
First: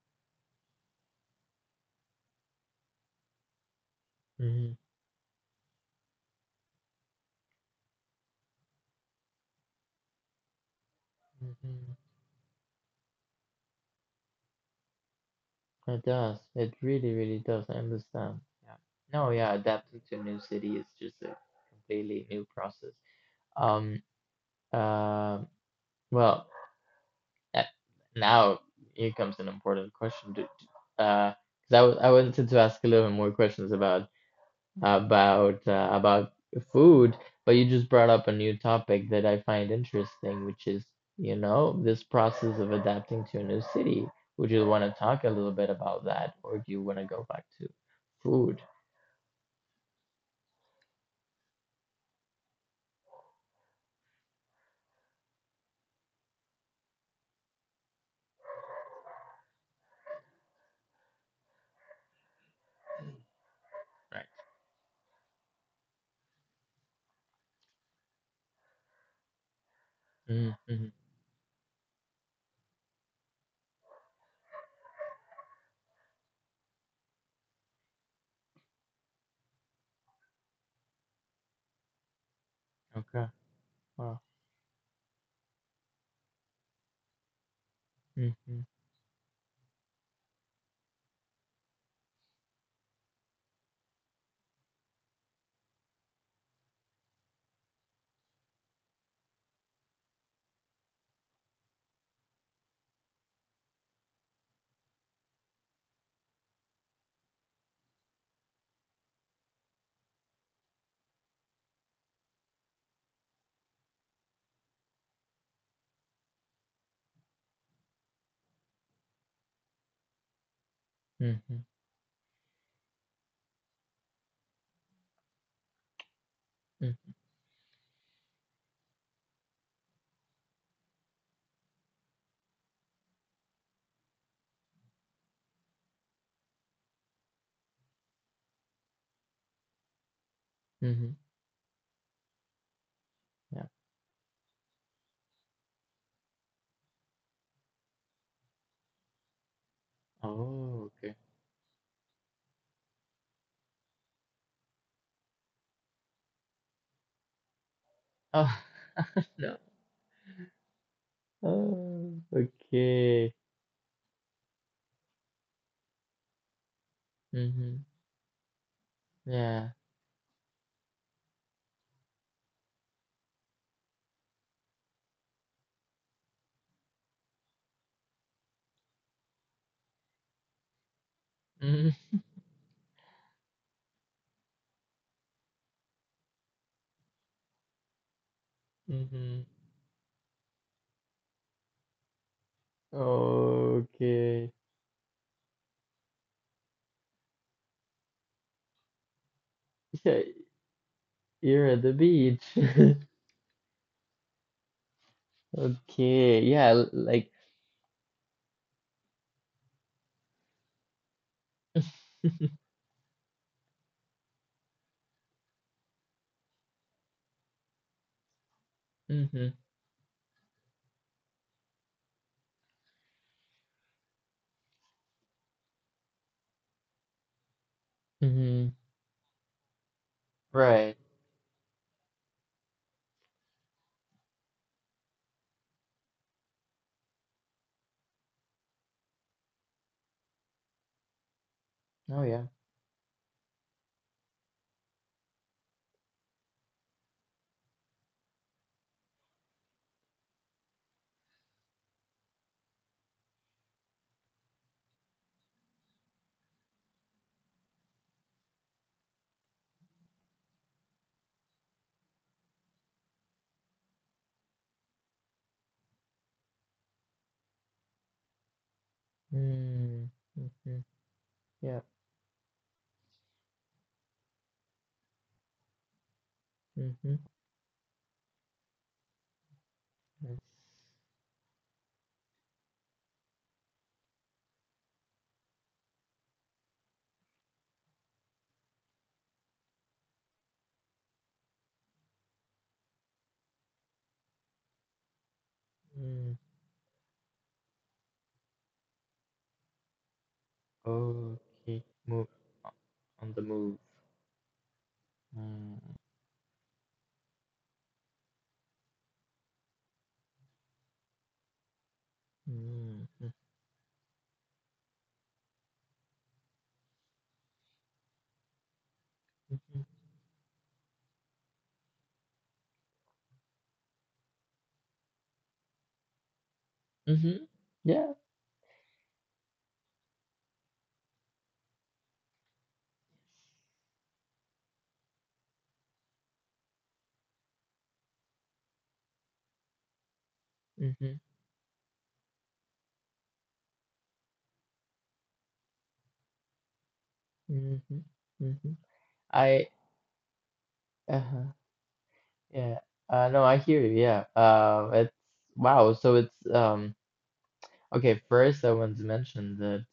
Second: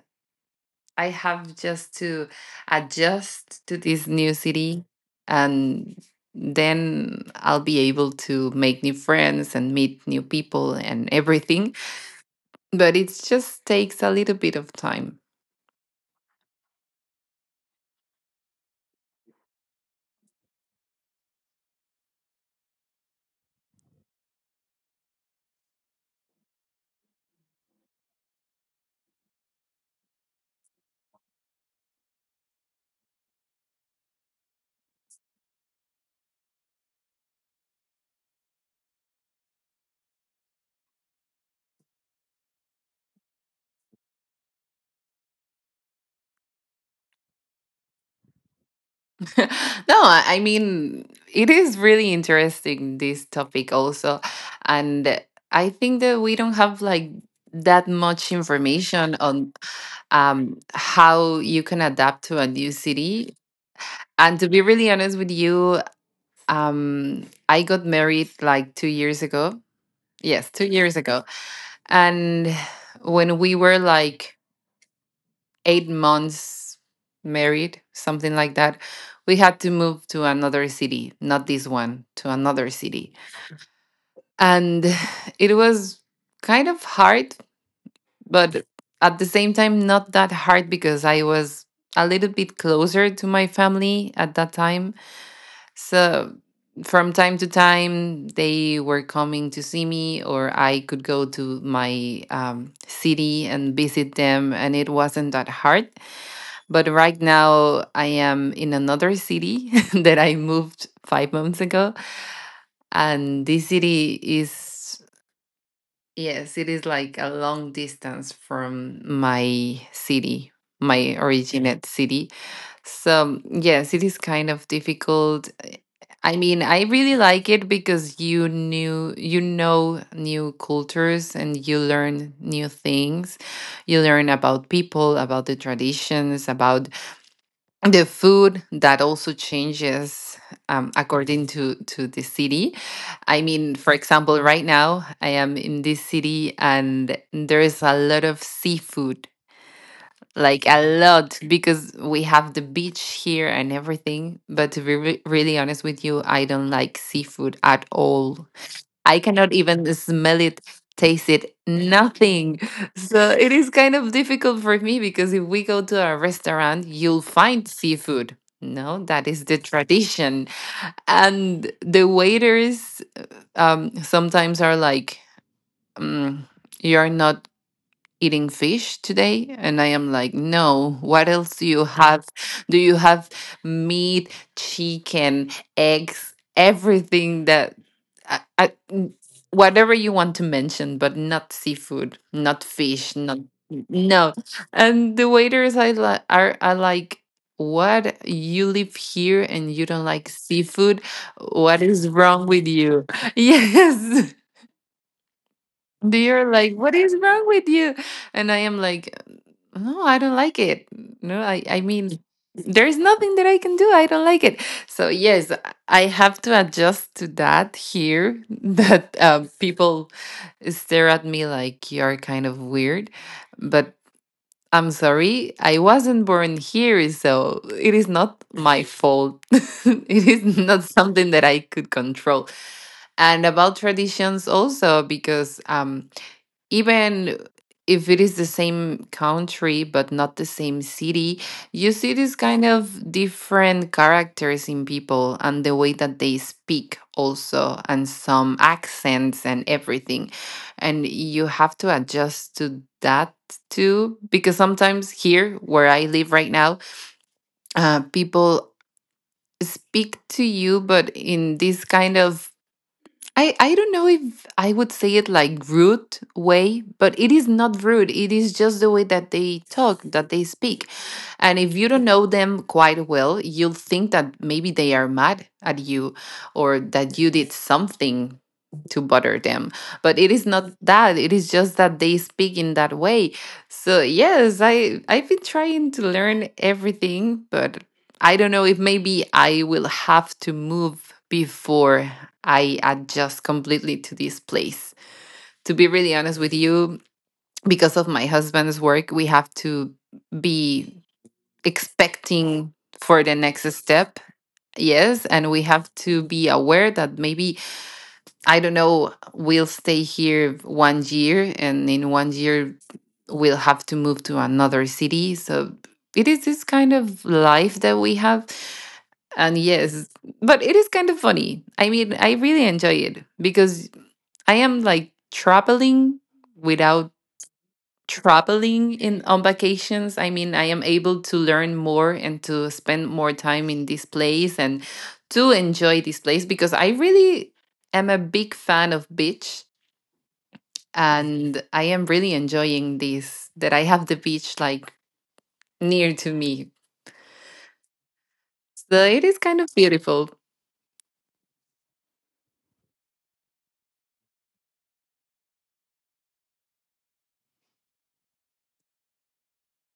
I have just to adjust to this new Mm-hmm. city, and then I'll be able to make new friends and meet new people and everything, Mm-hmm. but it just takes a little bit of time. It does. It really, really does. I understand. Yeah. No, yeah, adapting to a new city is just a completely new process. Um, uh, well, uh, now here comes an important question. Do, do- uh, 'cause I, w- I wanted to ask a little bit more questions about about uh, about food, but you just brought up a new topic that I find interesting, which is, you know, this process of adapting to a new city. Would you want to talk a little bit about that, or do you want to go back to food? No, I I mean, it is really interesting, this topic also. And I think that we don't have like that much information on um, how you can adapt to a new city. Right. And to be really honest with you, um, I got married like two years ago. Yes, two Mm-hmm. years ago. And when we were like eight months married, something like that, we had to move to another city, not this one, to another city. Okay. Wow. And it was kind of hard, Mm-hmm. but at the same time, not that hard because I was a little bit closer to my family at that time. So from time to time, they were coming to see me, or I could go to my um, city and visit them, and it wasn't that hard. But right now, I am in another city that I moved five months ago. And this city is, yes, it is like a long distance from my city, my Mm-hmm. originate city. So, yes, it is kind of difficult. I mean, I really like it because you knew you know new cultures and you learn new things. You learn about people, about the traditions, about the food that also changes um, Mm-hmm. according to to the city. I Yeah. mean, for example, right now I am in this city and there is a lot of seafood, like a Oh, okay. lot, because we have the beach here and everything. But to be re- really honest with you, I don't like seafood at all. Oh, I cannot no. even smell it, taste it, Oh, nothing. So okay. it is kind of difficult for me because if we go to a restaurant, you'll find Mm-hmm. seafood. No, that is the Yeah. tradition. And the waiters, um, sometimes are like, mm, you're not eating fish today. And I am like, no, what else do you have? Do you have meat, chicken, eggs, everything that I, I, n- Mm-hmm. Mm-hmm. whatever you want to mention, but not seafood, not fish, not, no. Okay. And the waiters, I like are are like, what, you live here and you don't like seafood? You're What at the is beach. wrong with you? Yes, they Okay. are Yeah, like, l- "What is like. wrong with you?" And I am like, "No, I don't like it. No, I I mean, there is nothing that I can do. I don't like it." So yes, I have to adjust to that here. That uh, hmm. people stare at me like you're kind of weird, but. I'm sorry, I wasn't born here, so it is not Hmm. my fault. It is not Right. something that I could control. And about traditions also, because um, even if it is the same country but not the same city, you see Oh these yeah. kind of different characters in people and the way that they speak also and some accents and everything. And you have to adjust to that too because sometimes here where I live right now, uh, people speak to you but in this kind of, I, I don't know if I would say it like rude way, but it is not rude. It is just the way that they talk, Mm-hmm. that they Mm-hmm. speak. And if Yeah. you don't know them quite well, you'll think that maybe they are mad at you or that Mm-hmm. you did something to bother them. But it Nice. is not that. It is just that they speak in that way. So yes, I I've been trying to learn everything, but I don't know if maybe I will have to move before I adjust completely to this place. To be really Mm. honest with you, because of my husband's work, we have to be Okay. Move expecting o- for the on the next move. step. Yes, and we Mm. have to be aware that maybe, I don't know, we'll stay here one year, and in one year, Mm. will have to move to another city. So it is this kind of life that we have. And Mm-hmm. yes, but it is kind of funny. I mean, I really enjoy it because I am like traveling without Mm-hmm. Yeah. traveling in on vacations. I mean, I am able to learn more and to spend more time in this place and to enjoy this place because I really am a big fan of beach Mm-hmm. and I am really enjoying this that I have the beach like near to me. Mm-hmm. Mm-hmm. So it is kind of I beautiful. Uh-huh. Yeah. Uh no, I hear you. Yeah. Um it's wow. So it's um okay, first I want to mention the.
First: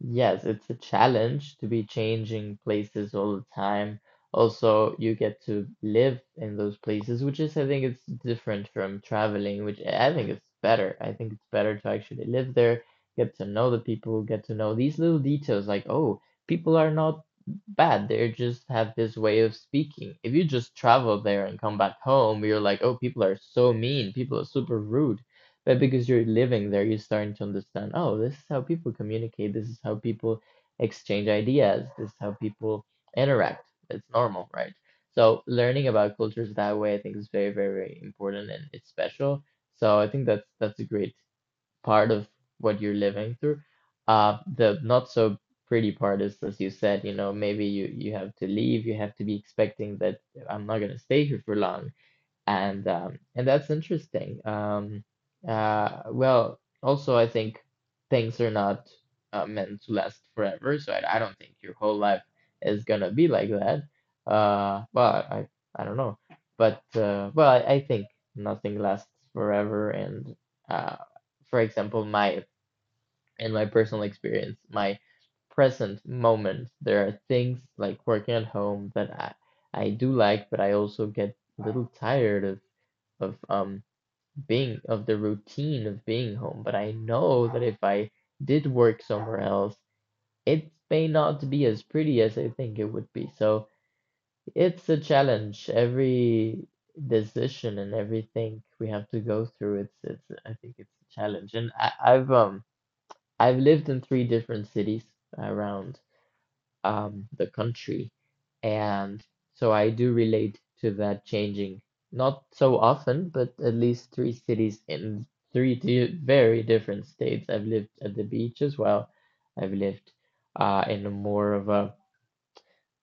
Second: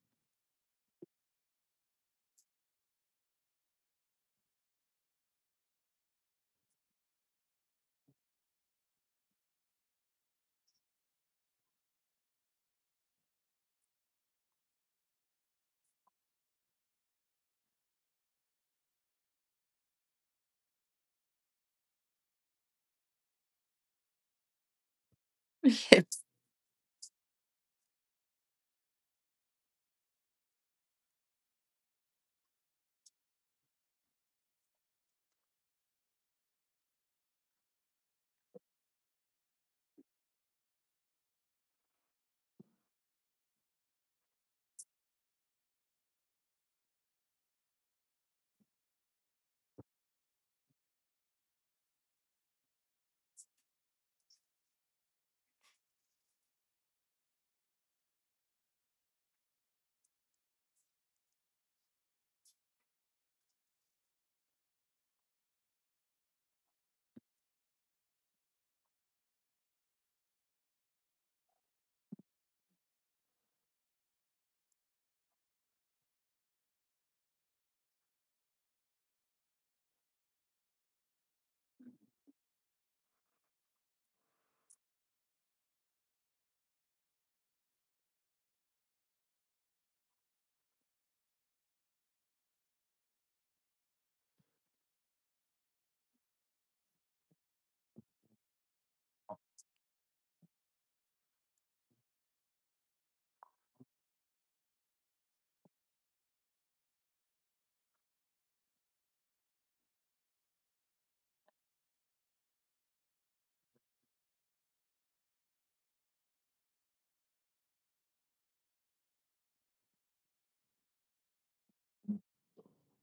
Yes, it's a challenge to be changing places all the time. Also, you get to live in those places, which is, I think, it's different from traveling, which I I think it's better. I think it's better to actually live there, get to know the people, get to know these little details like, oh, people are not bad. They just have this way of speaking. If you just travel there and come back home, you're like, oh, people are so mean, people are super rude. But because Yes. you're living there, you're starting to understand, oh, this is how people communicate, this is how people exchange ideas, this is how people interact. It's normal, right? So learning about cultures that way, I think is very, very, very important and it's special. So I think that's that's a great part of what you're living through. Uh, the not so pretty part is, as you said, you know, maybe you you have to leave, you have to be expecting that I'm not gonna stay here for long, and um, and that's interesting. Um, uh, well, also I think things are not uh, meant to last forever, so I, I don't think your whole life is gonna be like that. Uh, well, I I don't know, but uh, well, I, I think nothing lasts forever, and uh, for example, my in my personal experience, my present moment, there are things like working at home that I I do like, but I also get a little tired of of um being of the routine of being home, but I know that if I did work somewhere else, it may not be as pretty as I think it would be. So it's a challenge. Every decision and everything we have to go through, it's it's I think it's a challenge. And I, I've um I've lived in three different cities around um, the country. And so I do relate to that changing, not so often, but at least three cities in three di very different states. I've lived at the beach as well. I've lived uh, in a more of a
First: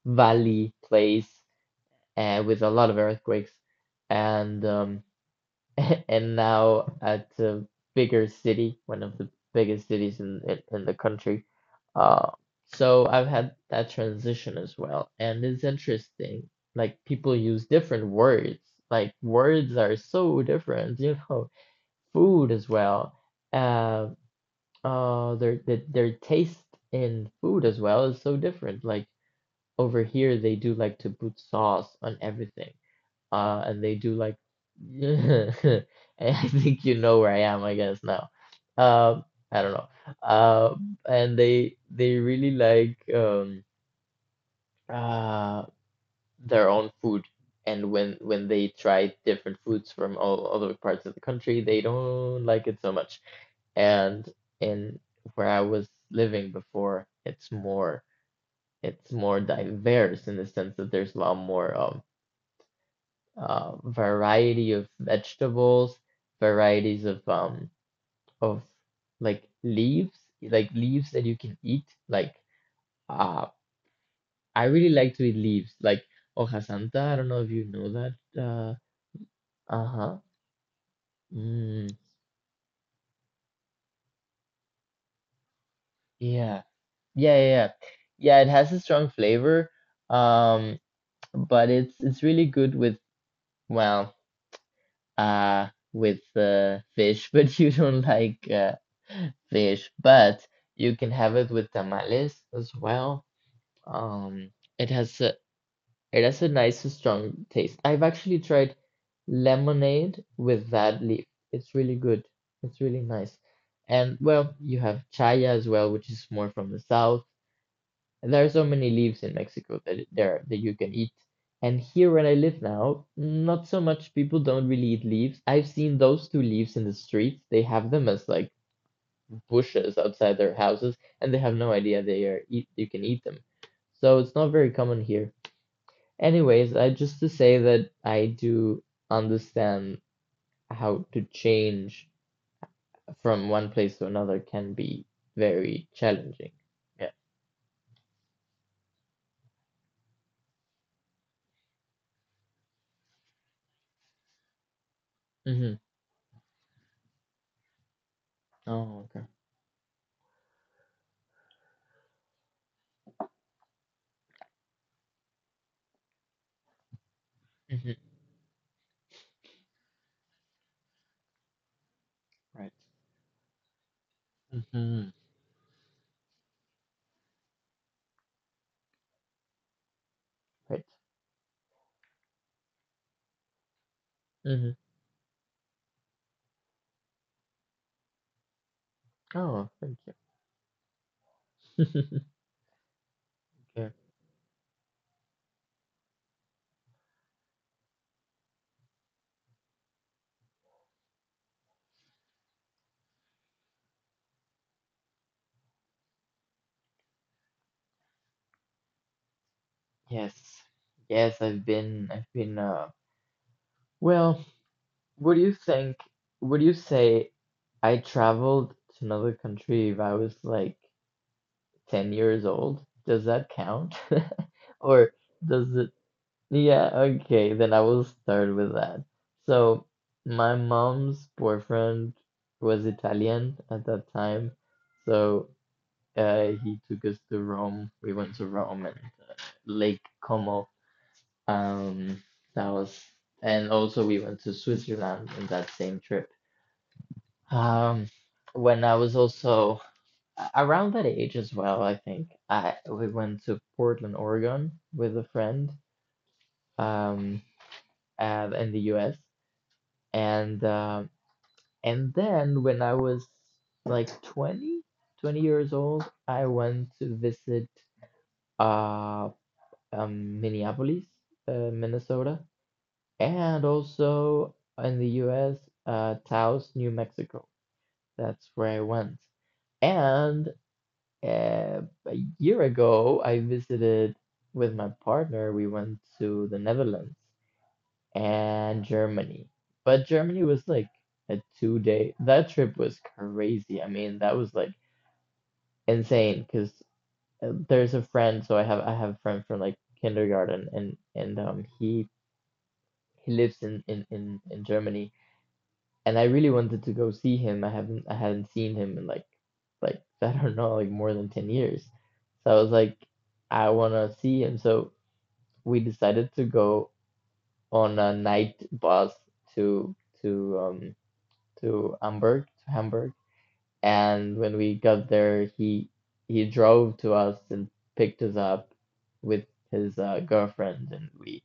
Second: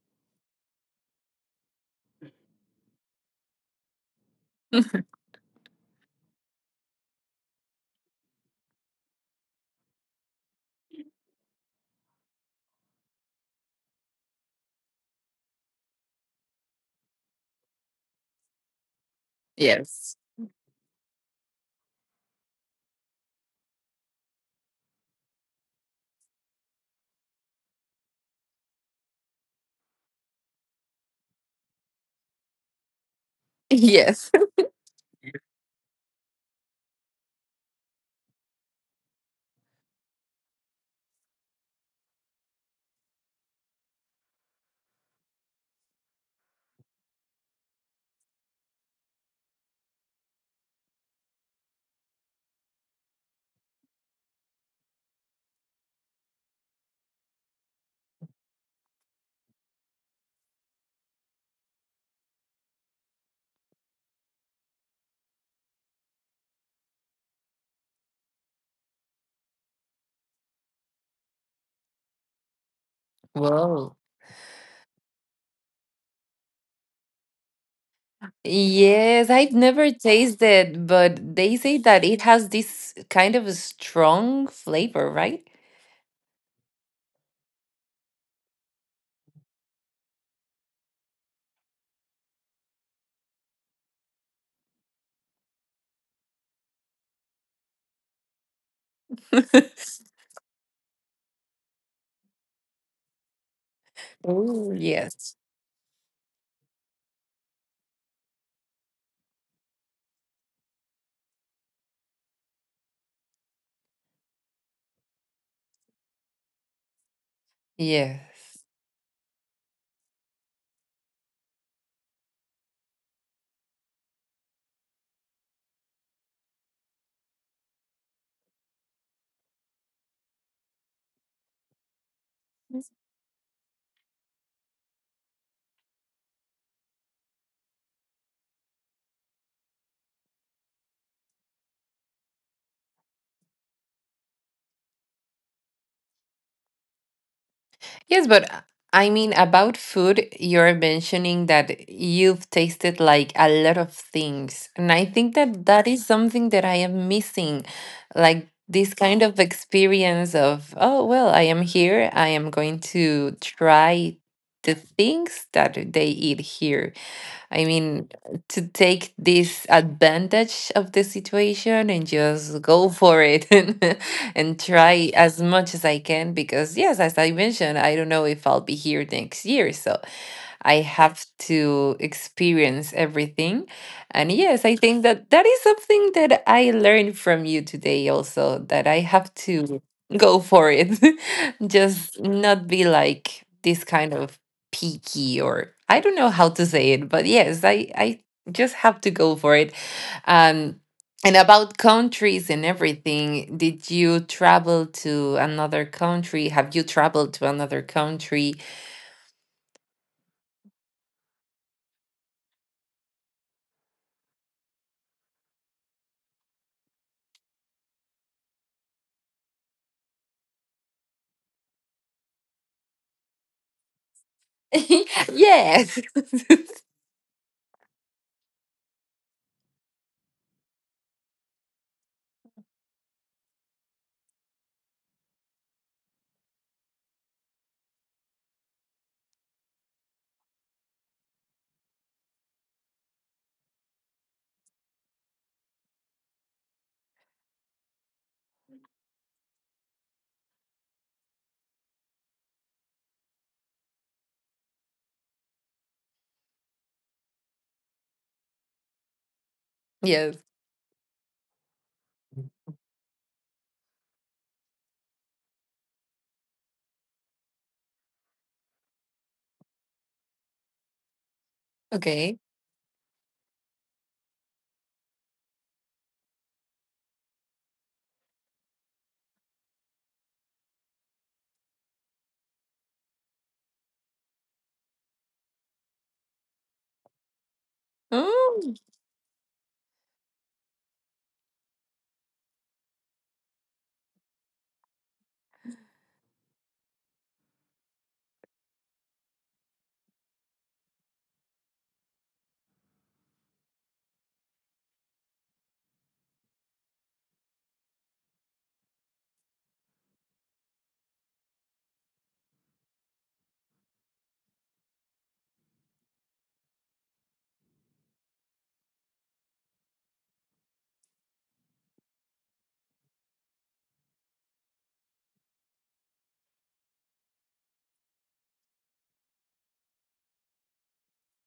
valley place uh, with a lot of earthquakes. And um, and now at a bigger city, one of the biggest cities in in, in the country. Uh, so I've had that transition as well, and it's interesting. Like people use different words. Like words are Yes. so different, you know. Food as well. Uh, uh, their their, their taste in food as well is so different. Like over here, they do like to put sauce on everything uh, and they do Yes. like and I think you know where I am, I guess now. Um, I don't know. Uh, and they they really like um uh their own food. And when when they try different foods from all other parts of the country, they don't like it so much. And in where I was living before, it's more it's more diverse in the sense that there's a lot more um uh, variety of vegetables, varieties of um of like leaves, like leaves that you can eat. Like uh, Whoa. I really like to eat leaves, like hoja santa. I don't know if you know that. Uh, Yes, I've never uh-huh. tasted, but they say Mm, that it has this kind of a strong flavor, right? yeah, yeah, yeah, yeah. Yeah, it has a strong flavor, um, but it's it's really good with well. uh with uh, fish, but you don't like uh, fish. But you can have it with tamales as well. Um, Oh, it has a yes. it has a nice strong taste. I've actually tried lemonade with that leaf. It's really good. It's really nice. And well, you have chaya as well, which is more from the south and there are so Yes. many leaves in Mexico that there that you can eat. And here where I live now, not so much people don't really eat leaves. I've seen those two leaves in the streets. They have them as like bushes outside their houses, and they have no idea they are eat you can eat them. So it's not very common here. Anyways, I just to say that I do understand how to change from one place to another can be very challenging. Yeah. Yes, but uh, I mean, about food, you're mentioning that you've tasted like a lot of things. And I think that Mm-hmm. that is something that I am missing. Like this Oh, kind okay. of experience of, oh, well, I am here. I am going to try the things that they eat here. I Mm-hmm. mean, to take this advantage of the situation and just Right. go for it and, and Mm-hmm. try as much as I can because, yes, as I mentioned, I don't know if I'll be here next year. So I Right? have to experience everything. And yes, Mm-hmm. I think that that is something that I learned from you today also that I have Oh, to thank you. go for it. Just not be like this Okay. kind of picky or I don't know how to say it, but yes, I I just have to go for it. Um and about countries and everything, did you travel to another country? Have you traveled to another country? Yes. Yes, I've been I've been uh well, what do you think would you say I traveled to another country if I was like ten years old? Does that count? Or does it Yes. Yeah, okay, then I will start with that. So, my mom's boyfriend was Italian at that time. So, uh he took us to Rome. We went to Rome and. Lake Como. Um, that was, and also we went to Switzerland in that same trip. Um, when I was also around that age as well, I think I we went to Portland, Oregon with a friend, um, uh, in the U S Yes. and um, and then when I was like twenty, twenty years old, I went to visit uh um Minneapolis, uh, Okay. Minnesota and also in the U S, uh, Taos, New Mexico. That's where I went. And uh, a year ago, I visited with my partner. We went to the Netherlands Oh, and Germany. But Germany was like a two day, that trip was crazy. I mean, that was like insane because there's a friend, so I have I have a friend from like kindergarten and and um he he lives in in in, in Germany and I really wanted to go see him. I haven't I hadn't seen him in like like I don't know like more than ten years. So I was like I want to see him. So we decided to go on a night bus to to um to Hamburg, to Hamburg. And when we got there, he he drove to us and picked us up with his uh, girlfriend and we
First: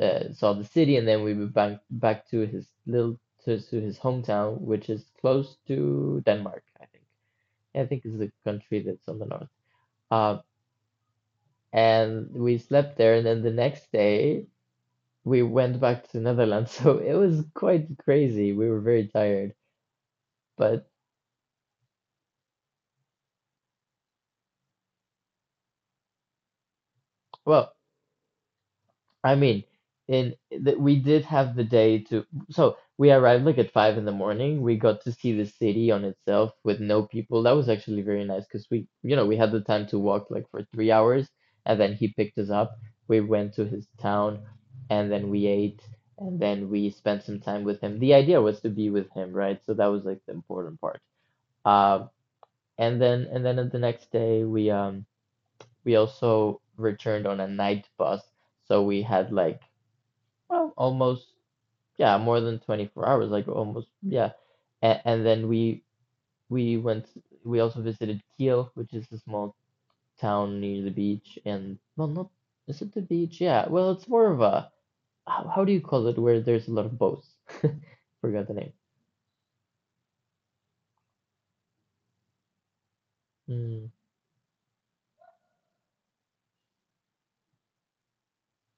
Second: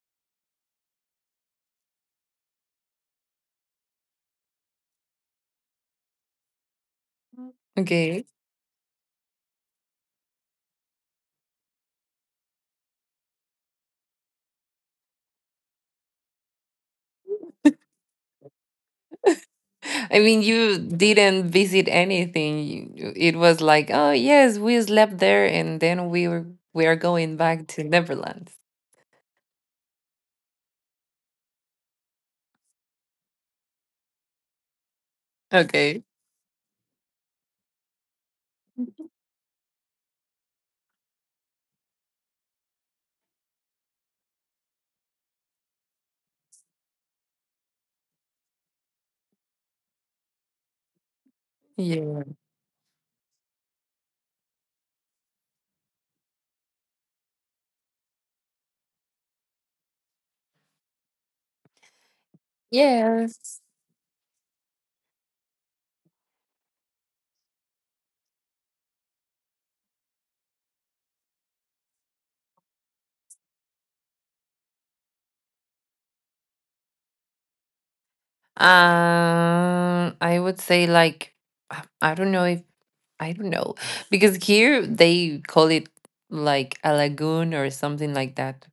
uh, saw the city, and then we moved back back to his little to, to his hometown, which is close to Denmark, I think. I think it's okay. the country that's on the north. Um, and we slept there, and then the next day we went back to Netherlands. So it was quite crazy. We were very tired, I mean, you but didn't visit anything. You- It was like, oh yes, we slept there, and then we were we are going back well, to Neverland. I mean, in that we did have the day to, so we arrived like at five in the morning. We got to see the city Okay. on itself with no people. That was actually very nice because we, you know, we had the time to walk like for three hours, and then he picked us up. We went to his town, and then we ate, and then we spent some time with him. The idea was to be with him, right? So that was like the important part. Uh, Yeah. and then and then the next day we um we also returned on a night bus, so we had like well, almost, yeah, more than twenty-four hours, like Yes. almost, yeah. And, and then we we went, we also visited Kiel, which is a small town near the beach, and well, not, is it the beach? Yeah, well, it's more of a, how, how do you call it, where there's a lot of boats? Forgot the name. Um, I would say, like, I I don't know if I don't know, Mm, because here they call it like a lagoon or something like that,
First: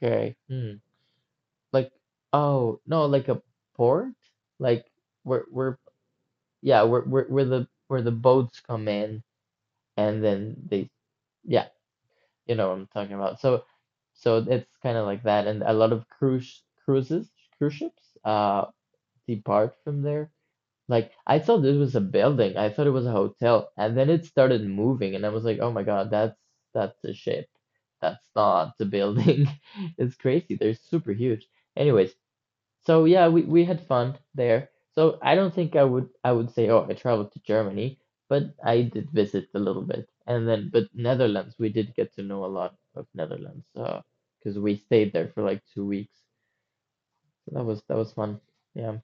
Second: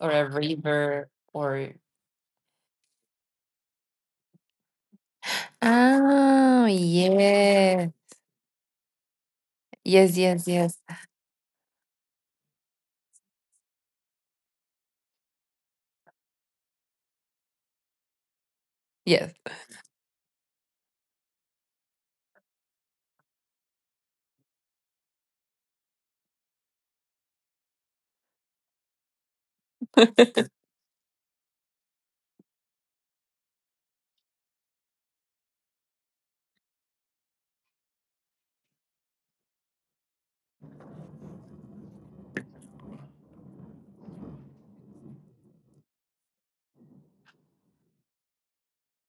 or a Mm, river, or like, oh, no, like a port? Like where where oh yeah, where where where the yeah. where the boats come in Yes, and yes, then yes, they yeah, you know what I'm talking about. So so it's kind of like that, and a lot of cruise cruises, cruise ships, uh, yes. depart from there. Like I thought this was a building, I thought it was a hotel, and then it started moving, and I was like, oh my God, that's that's a ship, that's not the building. It's crazy. They're super huge. Anyways, so yeah, we, we had fun there. So I don't think I would I would say, oh, I traveled to Germany, but I did visit a little bit. And then but Netherlands, we did get to know a lot of Netherlands, uh, because we stayed there for like two weeks. So that was that was fun. Yeah.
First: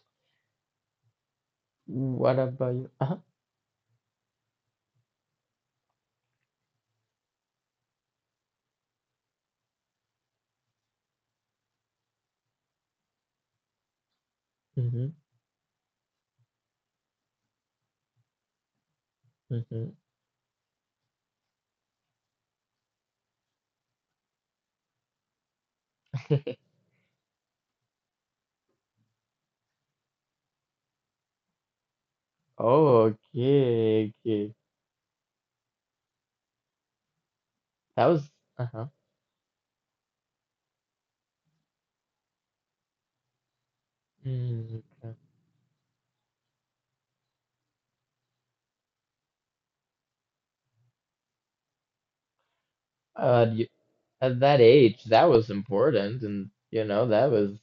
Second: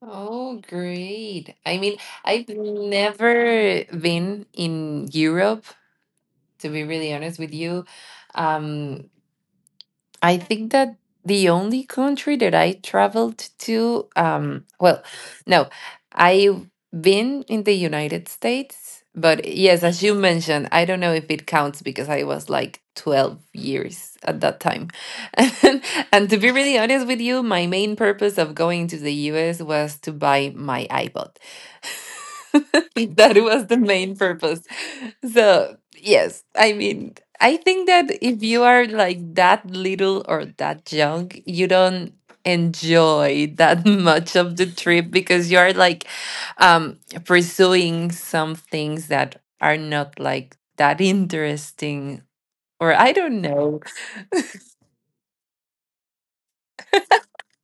Oh, great. I mean, What I've about you? Uh-huh. never been in Europe, to be really honest with you. Um, I think that the only country that I traveled to, um, well, Mm-hmm. no, I've been in the United States, but yes, Mm-hmm. as you mentioned, I don't know if it counts because I was like twelve years at that time. And, to be really honest with you, my main purpose of going to the U S was to buy my iPod. Oh, That was the okay, main okay. purpose. So, yes, I mean, I think That that was if you are uh-huh. like that little or that young, you don't enjoy that much of the Mm, trip okay. because you are like um pursuing some things that are not like that interesting, or I don't Uh, know. at that age, that was important, and you know that was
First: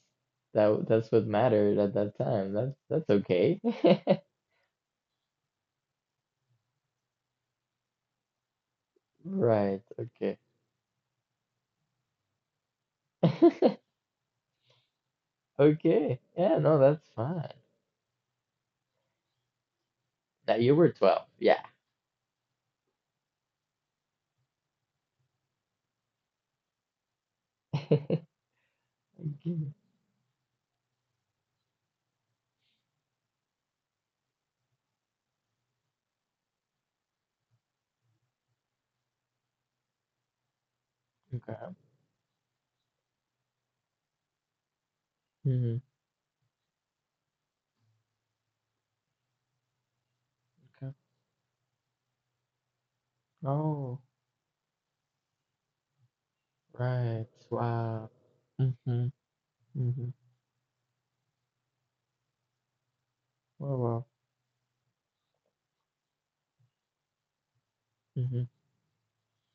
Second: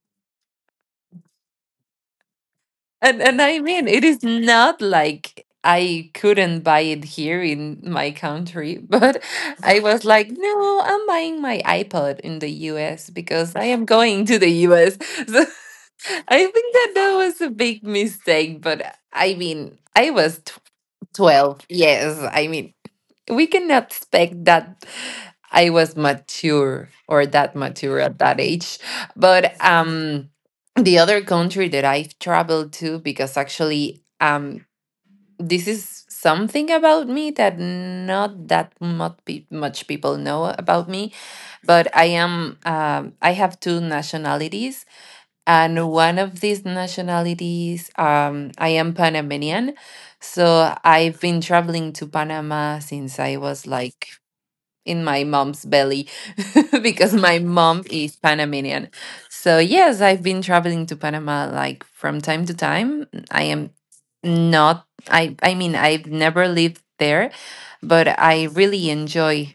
that that's what mattered at that time. That's that's And and I okay. mean, it is not like I couldn't buy it here in my country, but I Right. was like, Okay. no, I'm buying my iPod in the U S because I am going to the U S. So Okay. I Yeah. think No, that that's that was fine. a big mistake, but I mean, I was tw That you were twelve. twelve. Yeah. Yes, I mean, we cannot expect that I was mature or that mature at Okay. that age. But Okay. um, the other country that I've traveled to, because actually, um, this is something about me that not that much, pe- much people know about me. But I am, um, I have two nationalities, Hmm. and one of these nationalities, um, I am Panamanian. So Okay. I've been traveling to Panama since I was Oh, like in my mom's belly because right. my mom Wow. is Panamanian. Mm-hmm. So, yes, Mm-hmm. I've been traveling to Panama like from time to time. I am Wow, wow. not I I mean, I've never lived there, but Mm-hmm. I really enjoy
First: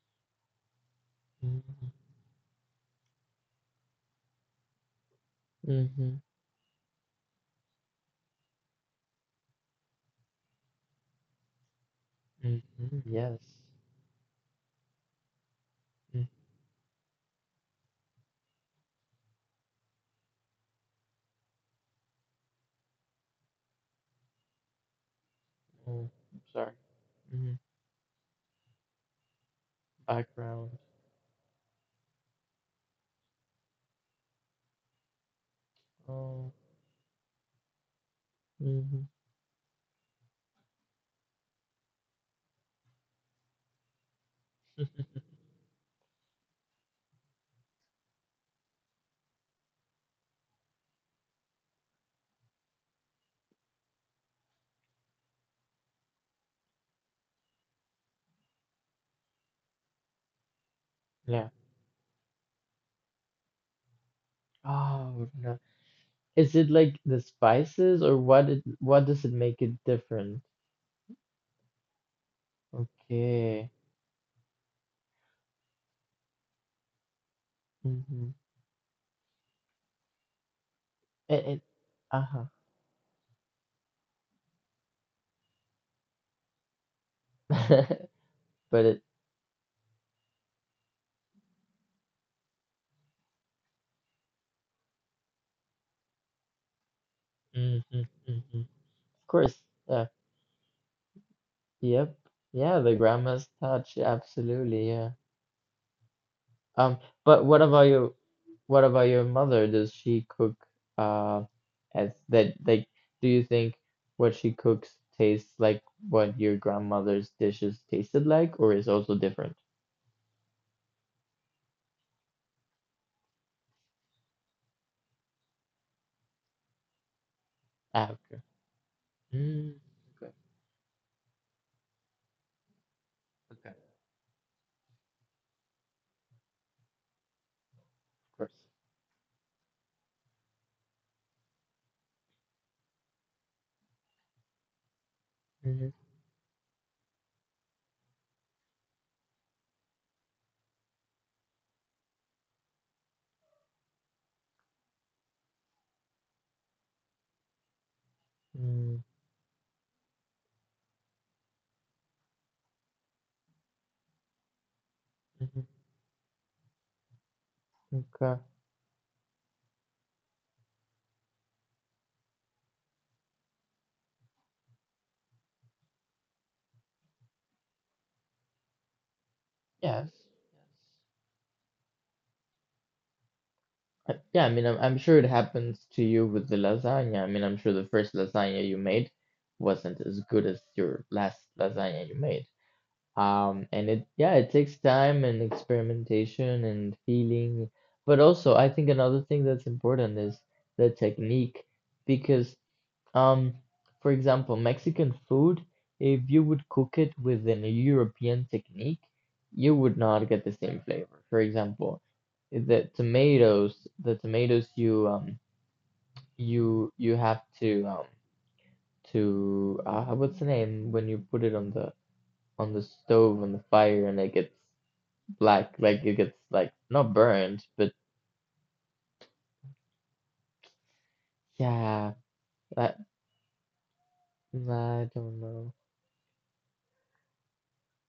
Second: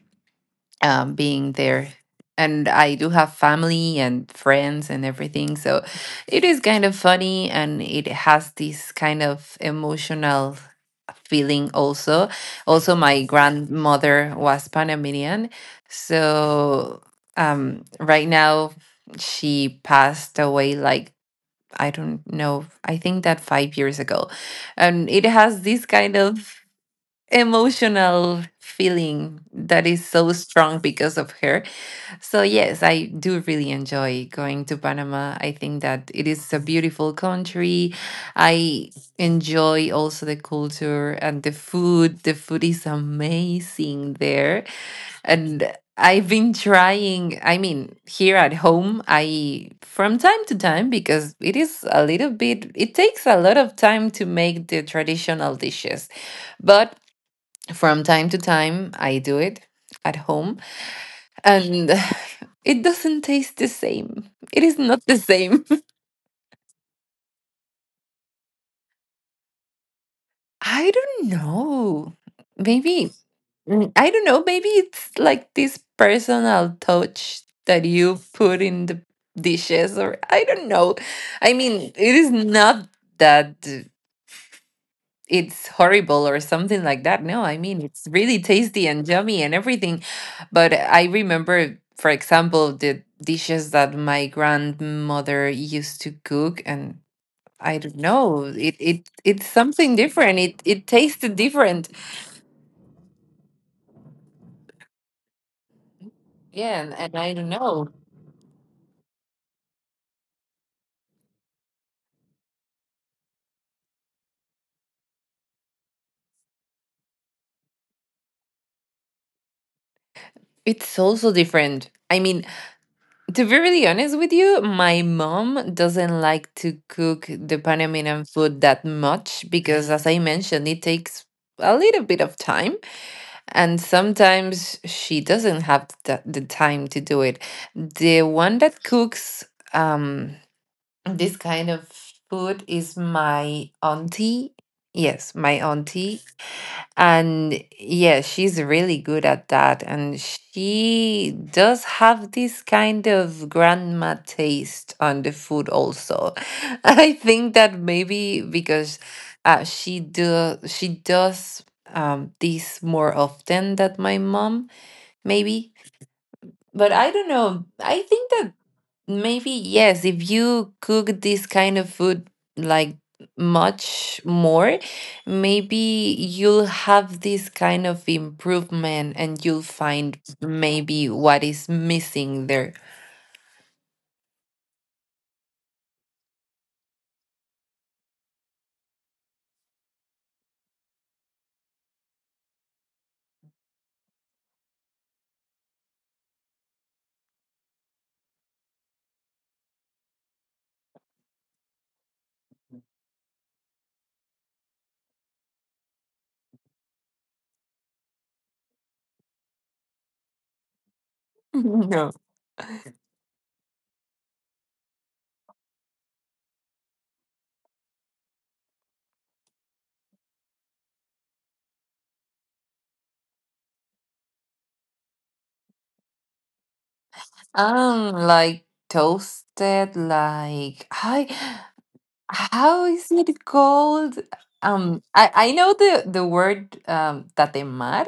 um, being there. Mm-hmm. And I do have family and friends and everything. So Mm-hmm. it is kind of funny and it has this kind of emotional feeling also. Also, Mm-hmm, my yes. grandmother was Panamanian. Mm-hmm. So um, right now, she passed away like, I don't know, I think that five years ago. And it has this Oh, kind I'm of sorry. Mm-hmm. emotional feeling that is so Background. strong because of her. So, yes, I do really enjoy going to Panama. I think that it Oh. is a beautiful country. I Hmm. enjoy also the culture and the food. The food is amazing there. And I've been trying, I mean, here at home, I from time to time because it is a little bit it takes a lot of time to make the traditional dishes. But from time to time, I do it at home, Yeah. and it doesn't taste the same. It is not the Oh, no. same. Is it like the spices or what it what does it make it different? I don't know. Maybe, Okay. mm, I don't know. Maybe it's like this personal touch that you Mm-hmm. put in the dishes, or I don't know. It, I it mean, it is uh-huh. not that. It's horrible or something like that. No, I mean, it's really But tasty it and yummy and everything. But I remember, for example, the dishes that my grandmother used to cook and I don't mm-hmm, know. mm-hmm. It it Of it's course. something Yeah. different. It it tasted different. Yep. Yeah, the grandma's touch, absolutely, yeah. Yeah, and, Um, and I but don't what about know. your what about your mother? Does she cook uh as that like do you think what she cooks tastes like what your grandmother's dishes tasted like or is also different? It's also different. I mean, to be really honest with you, my mom doesn't like to cook the Ah, Panamanian okay. food that much Mm. because as I Okay. mentioned, it takes a little bit of time. Okay. And sometimes she doesn't have the, the time to do it. The Of course. one that cooks um, this kind of food is my auntie. Yes, my Mhm. auntie and yeah, she's really good at that. And she does have this kind of grandma taste on the food also. I think that maybe because Mm. uh, she do she does um this more often than my mom, Mhm. maybe. But I don't know. I think Okay. that maybe yes, if you cook this kind of food like much more, maybe you'll have this kind of improvement and you'll Yes. Yes. find maybe what is missing there. Uh, Yeah, I mean, I'm, I'm sure it happens to you with the lasagna. I mean, I'm sure the first lasagna you made wasn't as good as your last lasagna you made. Um, and it, yeah, it takes time and experimentation and feeling. But also, I think another thing that's important is the technique because Um, for example, Mexican food, if you would cook it within a European technique, you would not get the same flavor. For example, No. the tomatoes, the tomatoes you um you you have to um to uh, what's the name when you put it on the on the stove on the fire and it gets black, like it gets like not burned, but Um, like toasted, like I yeah, how that is it called? Um, I I don't I know. know the the word um tatemar,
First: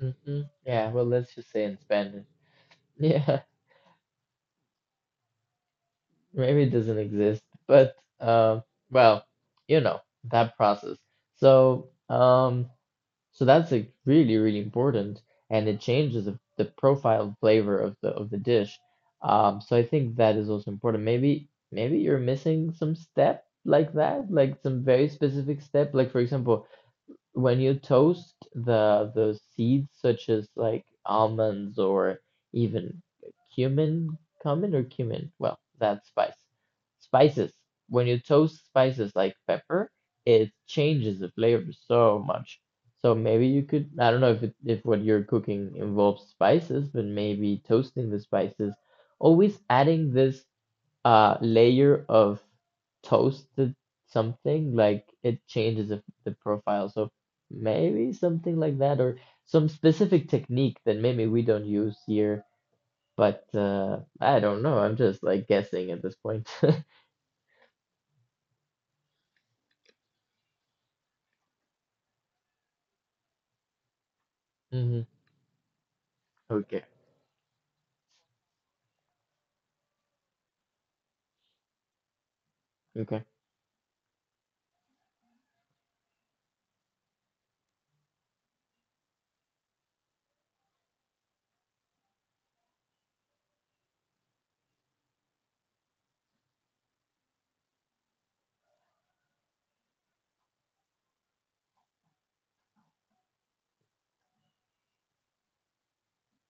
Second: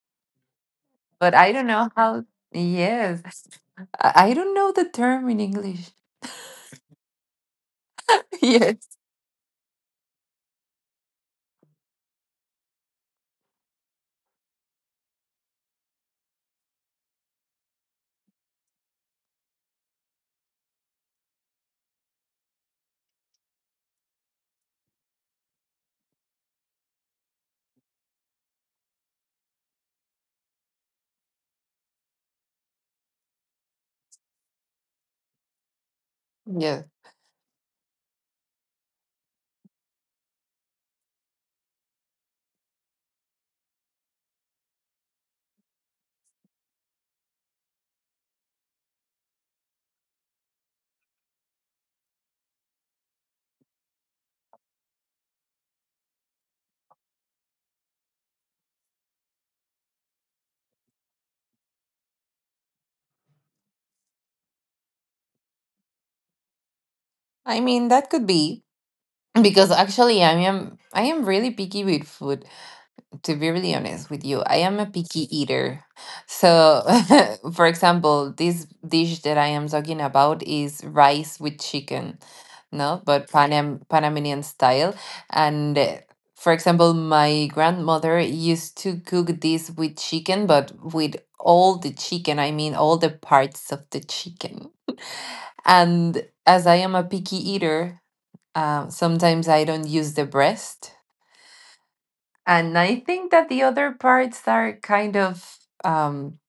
Hmm. Yeah, well, but let's just I say don't in know Spanish. how. Yes, Yeah. I I don't know the term in English. Maybe it doesn't exist, but uh, Yes, well, you know, that process. So, um, so that's like really, really important, and it changes the, the profile and flavor of the of the dish. Um, so I think that is also important. Maybe maybe you're missing some step like that, like some very specific step. Like for example, when you toast the the seeds such as like almonds or even cumin, cumin or cumin, well, that's spice. yes, Spices. When you toast spices like pepper, it changes the flavor so much. So maybe you could, I don't know if it, if what you're cooking involves spices, but maybe toasting the spices, always adding this uh layer of toasted something, like it changes the, the profile. So maybe something like that or some specific technique that maybe we don't use here, but uh I don't know, I'm just like guessing at this point. I mean, that could be because actually i am i am really picky with food. To be really honest with you, I am a Hmm. picky eater. Okay. So for example, this dish that I am talking about is rice with chicken. No, Okay. but Panam- panamanian style. And uh, for example, my grandmother used to cook this with chicken, but with all the chicken. I mean, all the parts of the chicken. And as I am a picky eater, um, sometimes I don't use the breast. And I think that the other parts are kind of um,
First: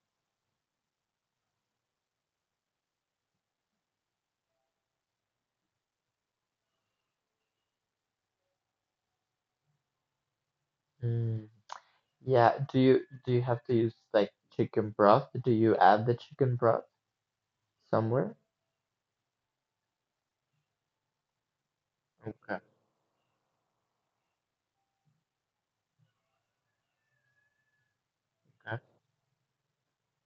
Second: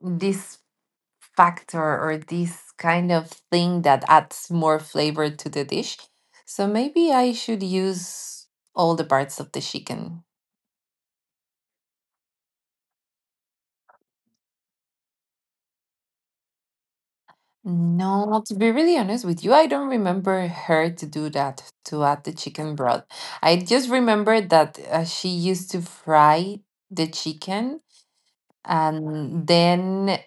this factor or this kind of thing that adds more flavor to the dish. So maybe I should use all the parts of the chicken. Mm. Yeah, do you do you have to use like chicken broth? Do you add the chicken broth somewhere? No, to be really honest with you, I don't remember her to do that, to add the Okay. chicken broth. I just remember that uh, she used to fry the chicken. Okay. And then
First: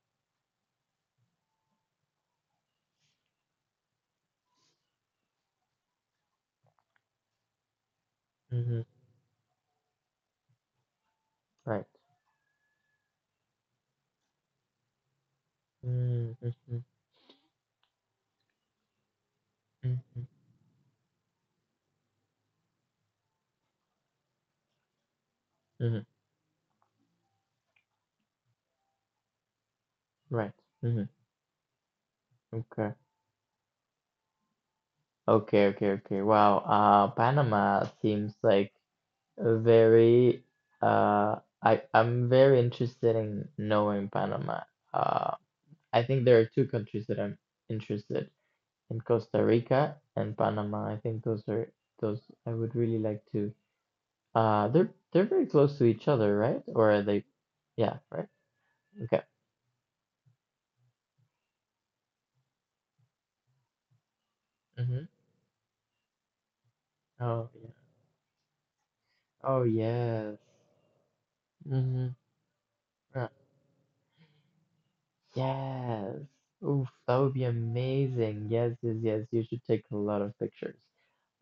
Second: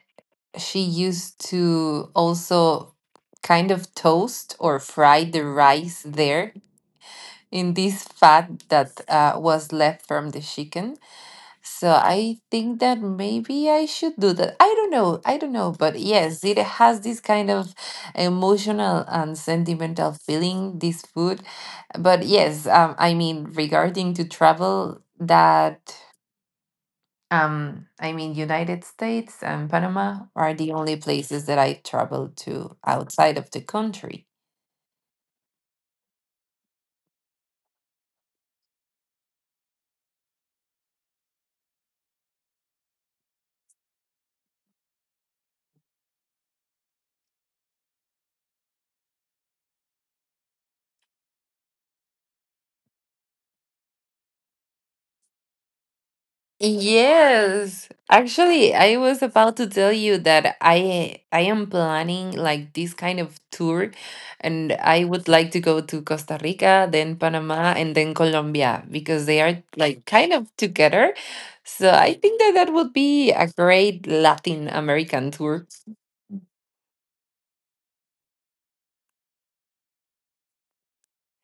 she used to also kind of toast or fry the rice there in this fat Mm-hmm. that uh, was left from the chicken. Right. So I think that maybe I should do that. I don't know. I don't know. But yes, it Mm-hmm. has this kind of emotional and sentimental Mm-hmm. feeling, this food. But yes, um, I mean, regarding to travel, that. Mm-hmm. Um, I mean, United States and Panama Right. are the only Mm-hmm. places that I traveled to Okay. outside of the country. Okay, okay, okay. Wow. Uh, Panama seems like a very uh I I'm very interested in knowing Panama. Uh, I think there are two countries that I'm interested in, Costa Rica and Panama. I think those are those I would really like to. Uh, they're they're very close to each other, right? Or are they? Yes. Yeah, right? Actually, I was Okay. about to tell you that I I am planning like this kind of tour, and I Mm-hmm. would like to go to Costa Rica, then Oh yeah. Panama, and then Colombia because they are Oh like kind yes. of together. So Mm-hmm. I think that that would Uh, be a great Latin American tour. Yes. Oof, that would be amazing. Yes, yes, yes. You should take a lot of pictures.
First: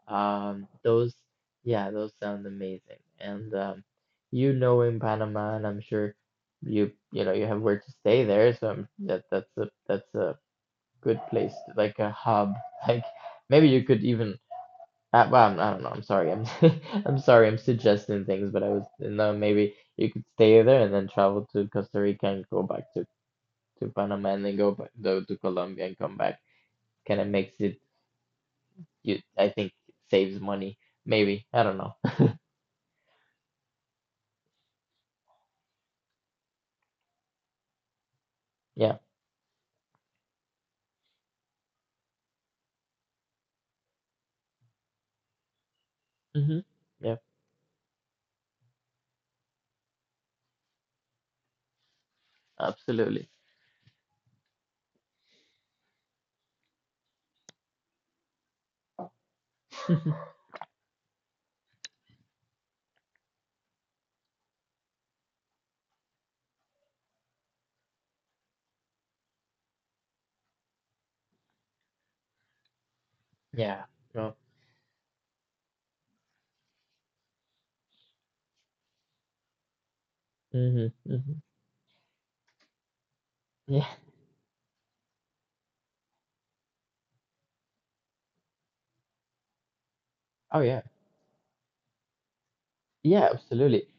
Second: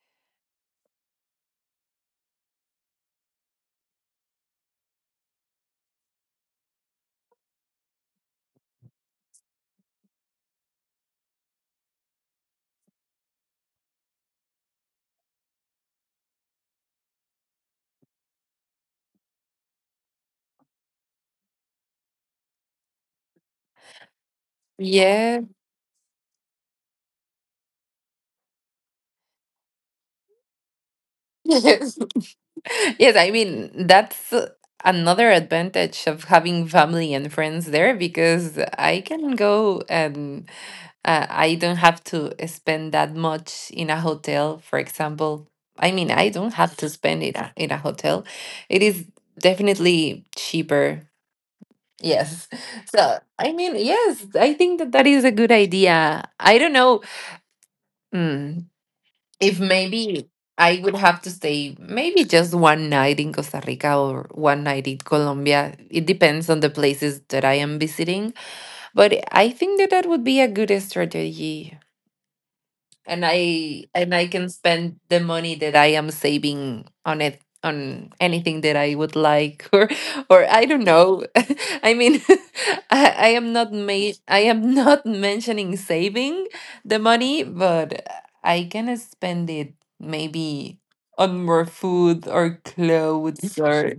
Um, those, yeah, those sound amazing. And um, you know, in Panama, and I'm sure you, you know, you have where to stay there. So I'm- that that's a that's a good place, to- like a hub. Like maybe you could even. Uh, well, I'm, I don't know. I'm sorry. I'm I'm sorry. I'm suggesting things, but I was no. Maybe you could stay there and then travel to Costa Rica and go back to to Panama and then go back though to Yeah. Colombia and come back. Kind of makes it, you I think, saves money. Maybe. I don't know. Yes, I mean, that's another advantage of having family and friends there, because Yeah. I can go and uh, I don't have to spend that much in a hotel, for example. I mean, I don't Mm-hmm. have to Yep. spend it in a in a hotel. It is definitely cheaper. Yes. So, Absolutely. I mean, yes, I think that that is a good idea. I don't know. Hmm, if maybe I would have to stay maybe just one night in Costa Rica or one night in Colombia. It depends on the places that I am visiting, but I think that that would be a good strategy, and Yeah. I and I Well, can spend the money that I am saving on it on anything that I would like or or I don't mm-hmm. know. Mm-hmm. I mean, I, I am not Yeah. ma- I am not mentioning saving the money, but I can spend it Oh maybe yeah. on more food or Yeah, clothes absolutely. or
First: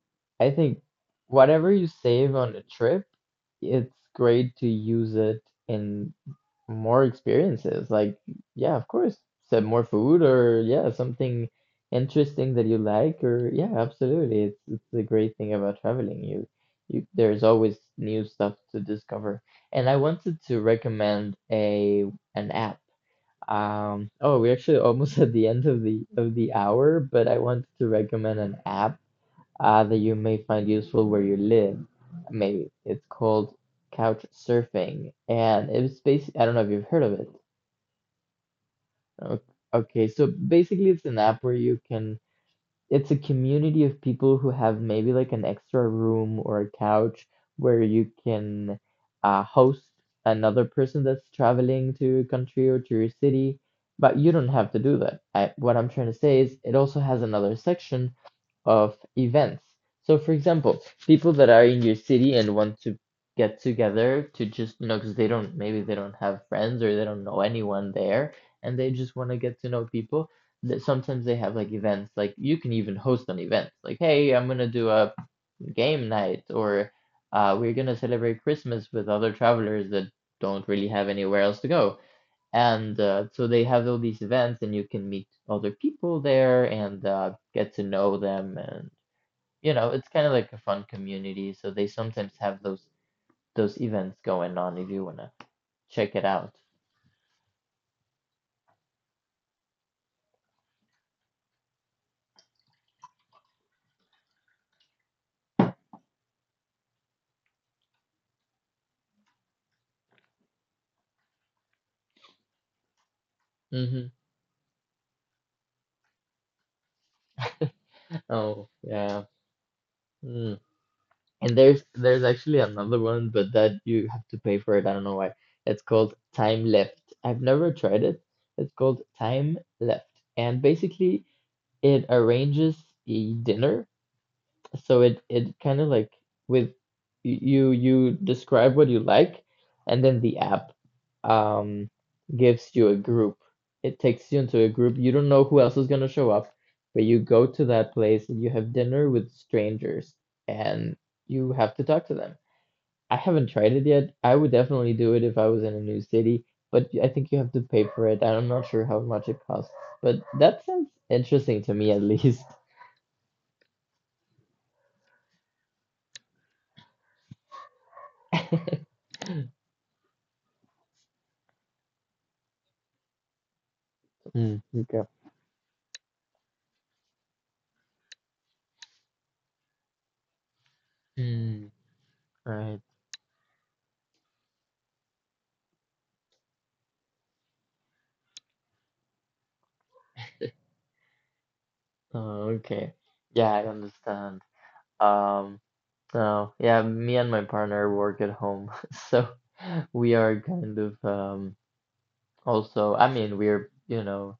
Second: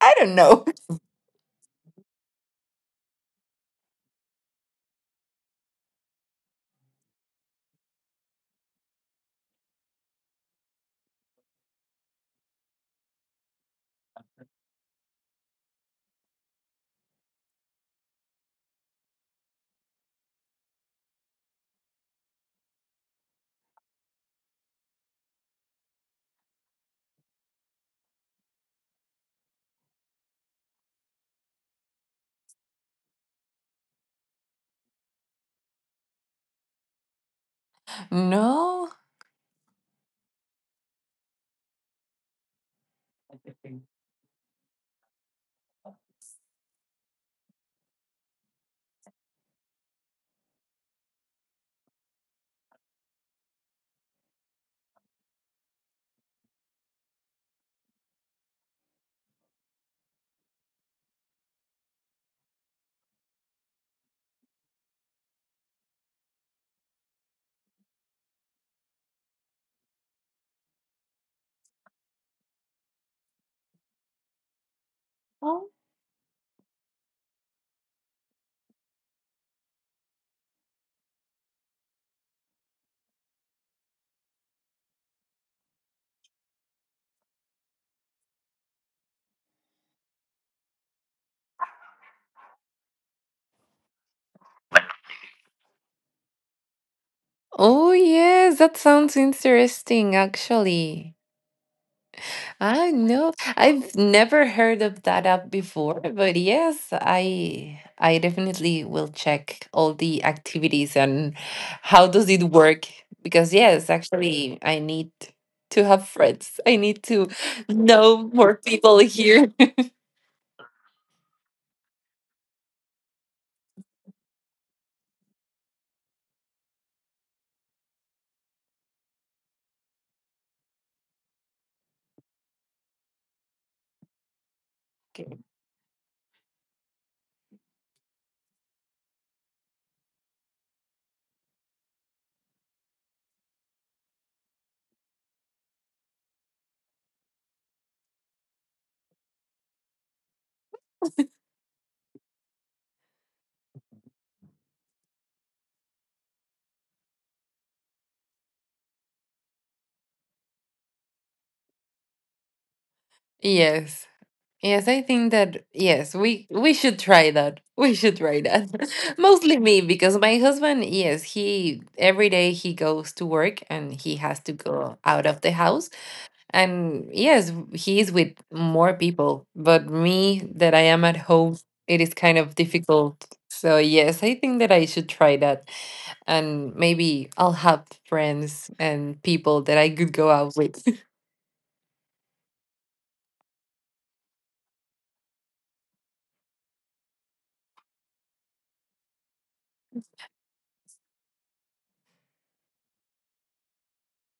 I don't I know. think whatever you save on a trip, it's great to use it in more experiences, like, yeah, of course. So more food or yeah, something interesting that you like, or yeah, absolutely. It's it's the great thing about traveling. You you there's always new stuff to discover. And I wanted to recommend a an app. Um, oh, we're actually almost at the end of the of the hour, but I wanted to recommend an app uh, that you may find useful where you live. Maybe it's called couch surfing, and it's basically, I don't know if you've heard of it. No. O- Okay, so basically it's an app where you can, it's a community of people who have maybe like an extra room or a couch where you can uh, host another person that's traveling to your country or to your city, but you don't have to do that. I, what I'm trying to say is it also has another section of events. So, for example, people that are in your city and want to get together to just, you know, because they don't, maybe they don't have friends or they don't know anyone there, and they just want to get to know people, that sometimes they have like events, like you can even host an event, like, hey, I'm gonna do a game night, or uh, we're gonna celebrate Christmas with other travelers that don't really have anywhere else to go. And uh, so they have all these events and you can meet other people there and uh, get to know them, and you know, it's kind of like a fun community, so they sometimes have those those events going on if you wanna check it out. Oh yes, that sounds interesting actually. I know. I've never heard of that app before, but yes, I I definitely will check all the activities and how does it work, because yes, Hmm. actually I need to have friends. I need to know more Oh people yeah. here. And there's there's actually another one, but that you have to pay for it. I don't know why. It's called Time Left. I've never tried it. It's called Time Left. And basically it arranges a dinner, so it it kind of like with, you you describe what you like, and then the app um gives you a group, it takes you into a group. You don't know who else is going to show up, but you go to that place and you have dinner with strangers, and you have to talk to them. I haven't tried it yet. I would definitely do it if I was in a new city, but I think you have to pay for it. I'm not sure how much it costs, but that sounds interesting to me at least. Yes. Yes, I think that yes, we we should try that. We should try that. Mostly me, because my husband, yes, he every day he goes to work and he has to Mm, go okay. out of the house. And yes, he's with more people, but me that I am at home, Hmm. it is kind of Right. difficult. So yes, I think that I should try that and maybe I'll have friends and people that I could go out with. Oh, okay. Yeah, I understand. Um, so yeah, me and my partner work at home, so we are kind of um also, I mean, we're, you know,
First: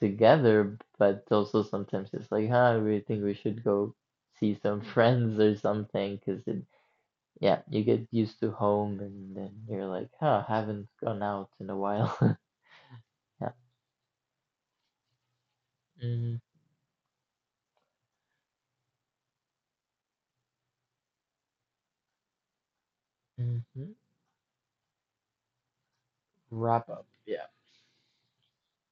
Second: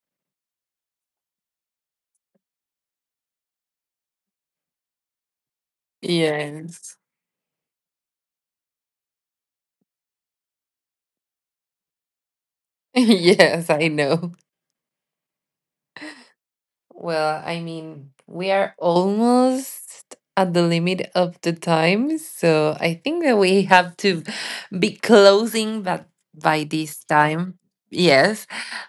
together, but also sometimes it's like, huh, we think we should go see some friends or something, 'cause it, Yes. yeah, you get used to home and then you're like, huh, haven't gone out in a while. Yeah. Yes, I know. Well, I mean, we are almost at the limit of the time, so I think that we Mm-hmm. have to be closing but by Wrap up. this Yeah. time. Yes,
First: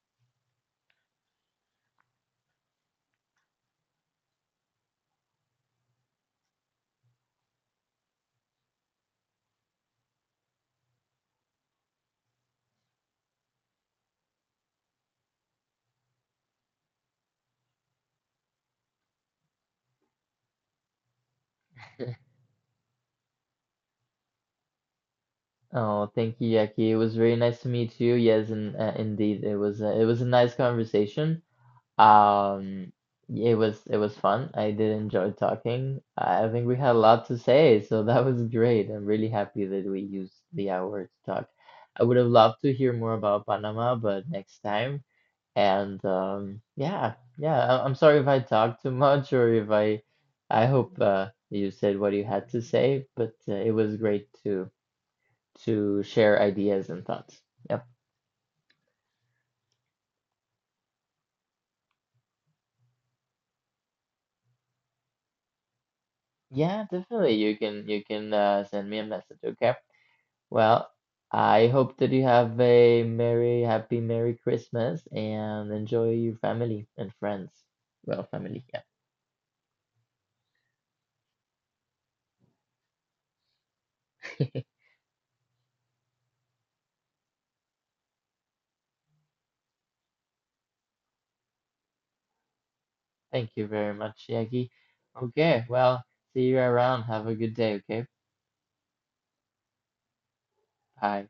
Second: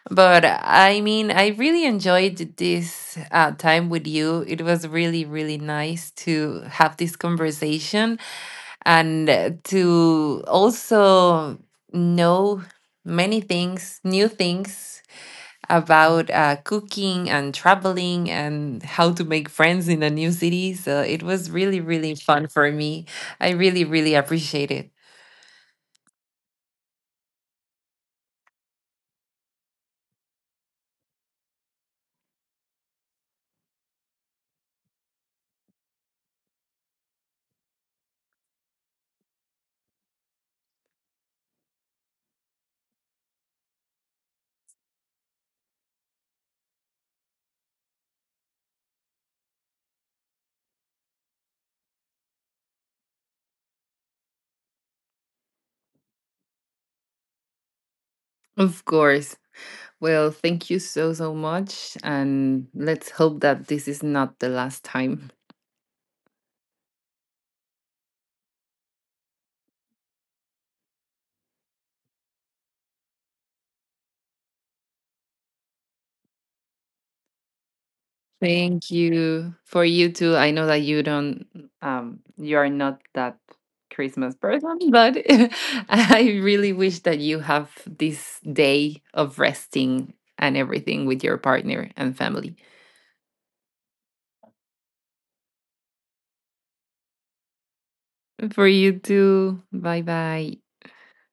but I mean, I really enjoyed this uh, time with you. It was really, really nice to have this conversation and uh, to also know many things, new things about uh, cooking and traveling and how to make friends in a new city. So it was really, really fun for me. I really, really appreciate it. Oh, thank you, Yaki. It was very nice to meet you. Yes, and uh, indeed, it was a, it was a nice conversation. Um, it was it was fun. I did enjoy talking. I think we had a lot to say, so that was great. I'm really happy that we used the hour to talk. I would have loved to hear more about Panama, but next time. And um, yeah, yeah. I I'm sorry if I talked too much or if I. I hope uh, you said what you had to say, but uh, it was great to to share ideas and thoughts. Yep. Of course. Well, thank you so, so much. And let's hope that this is not the last time. Yeah, definitely. You can you can uh, send me a message, okay? Well, I hope that you have a merry, happy, merry Christmas and enjoy your family and friends. Well, family, Thank you for you too. I know that you don't, um, you are not that Christmas yeah. person, but I really wish that you have this day of resting and everything with your partner and family. Thank you very much, Yagi. Okay, well, see you around. Have a good day, okay? For you too. Bye bye. Bye.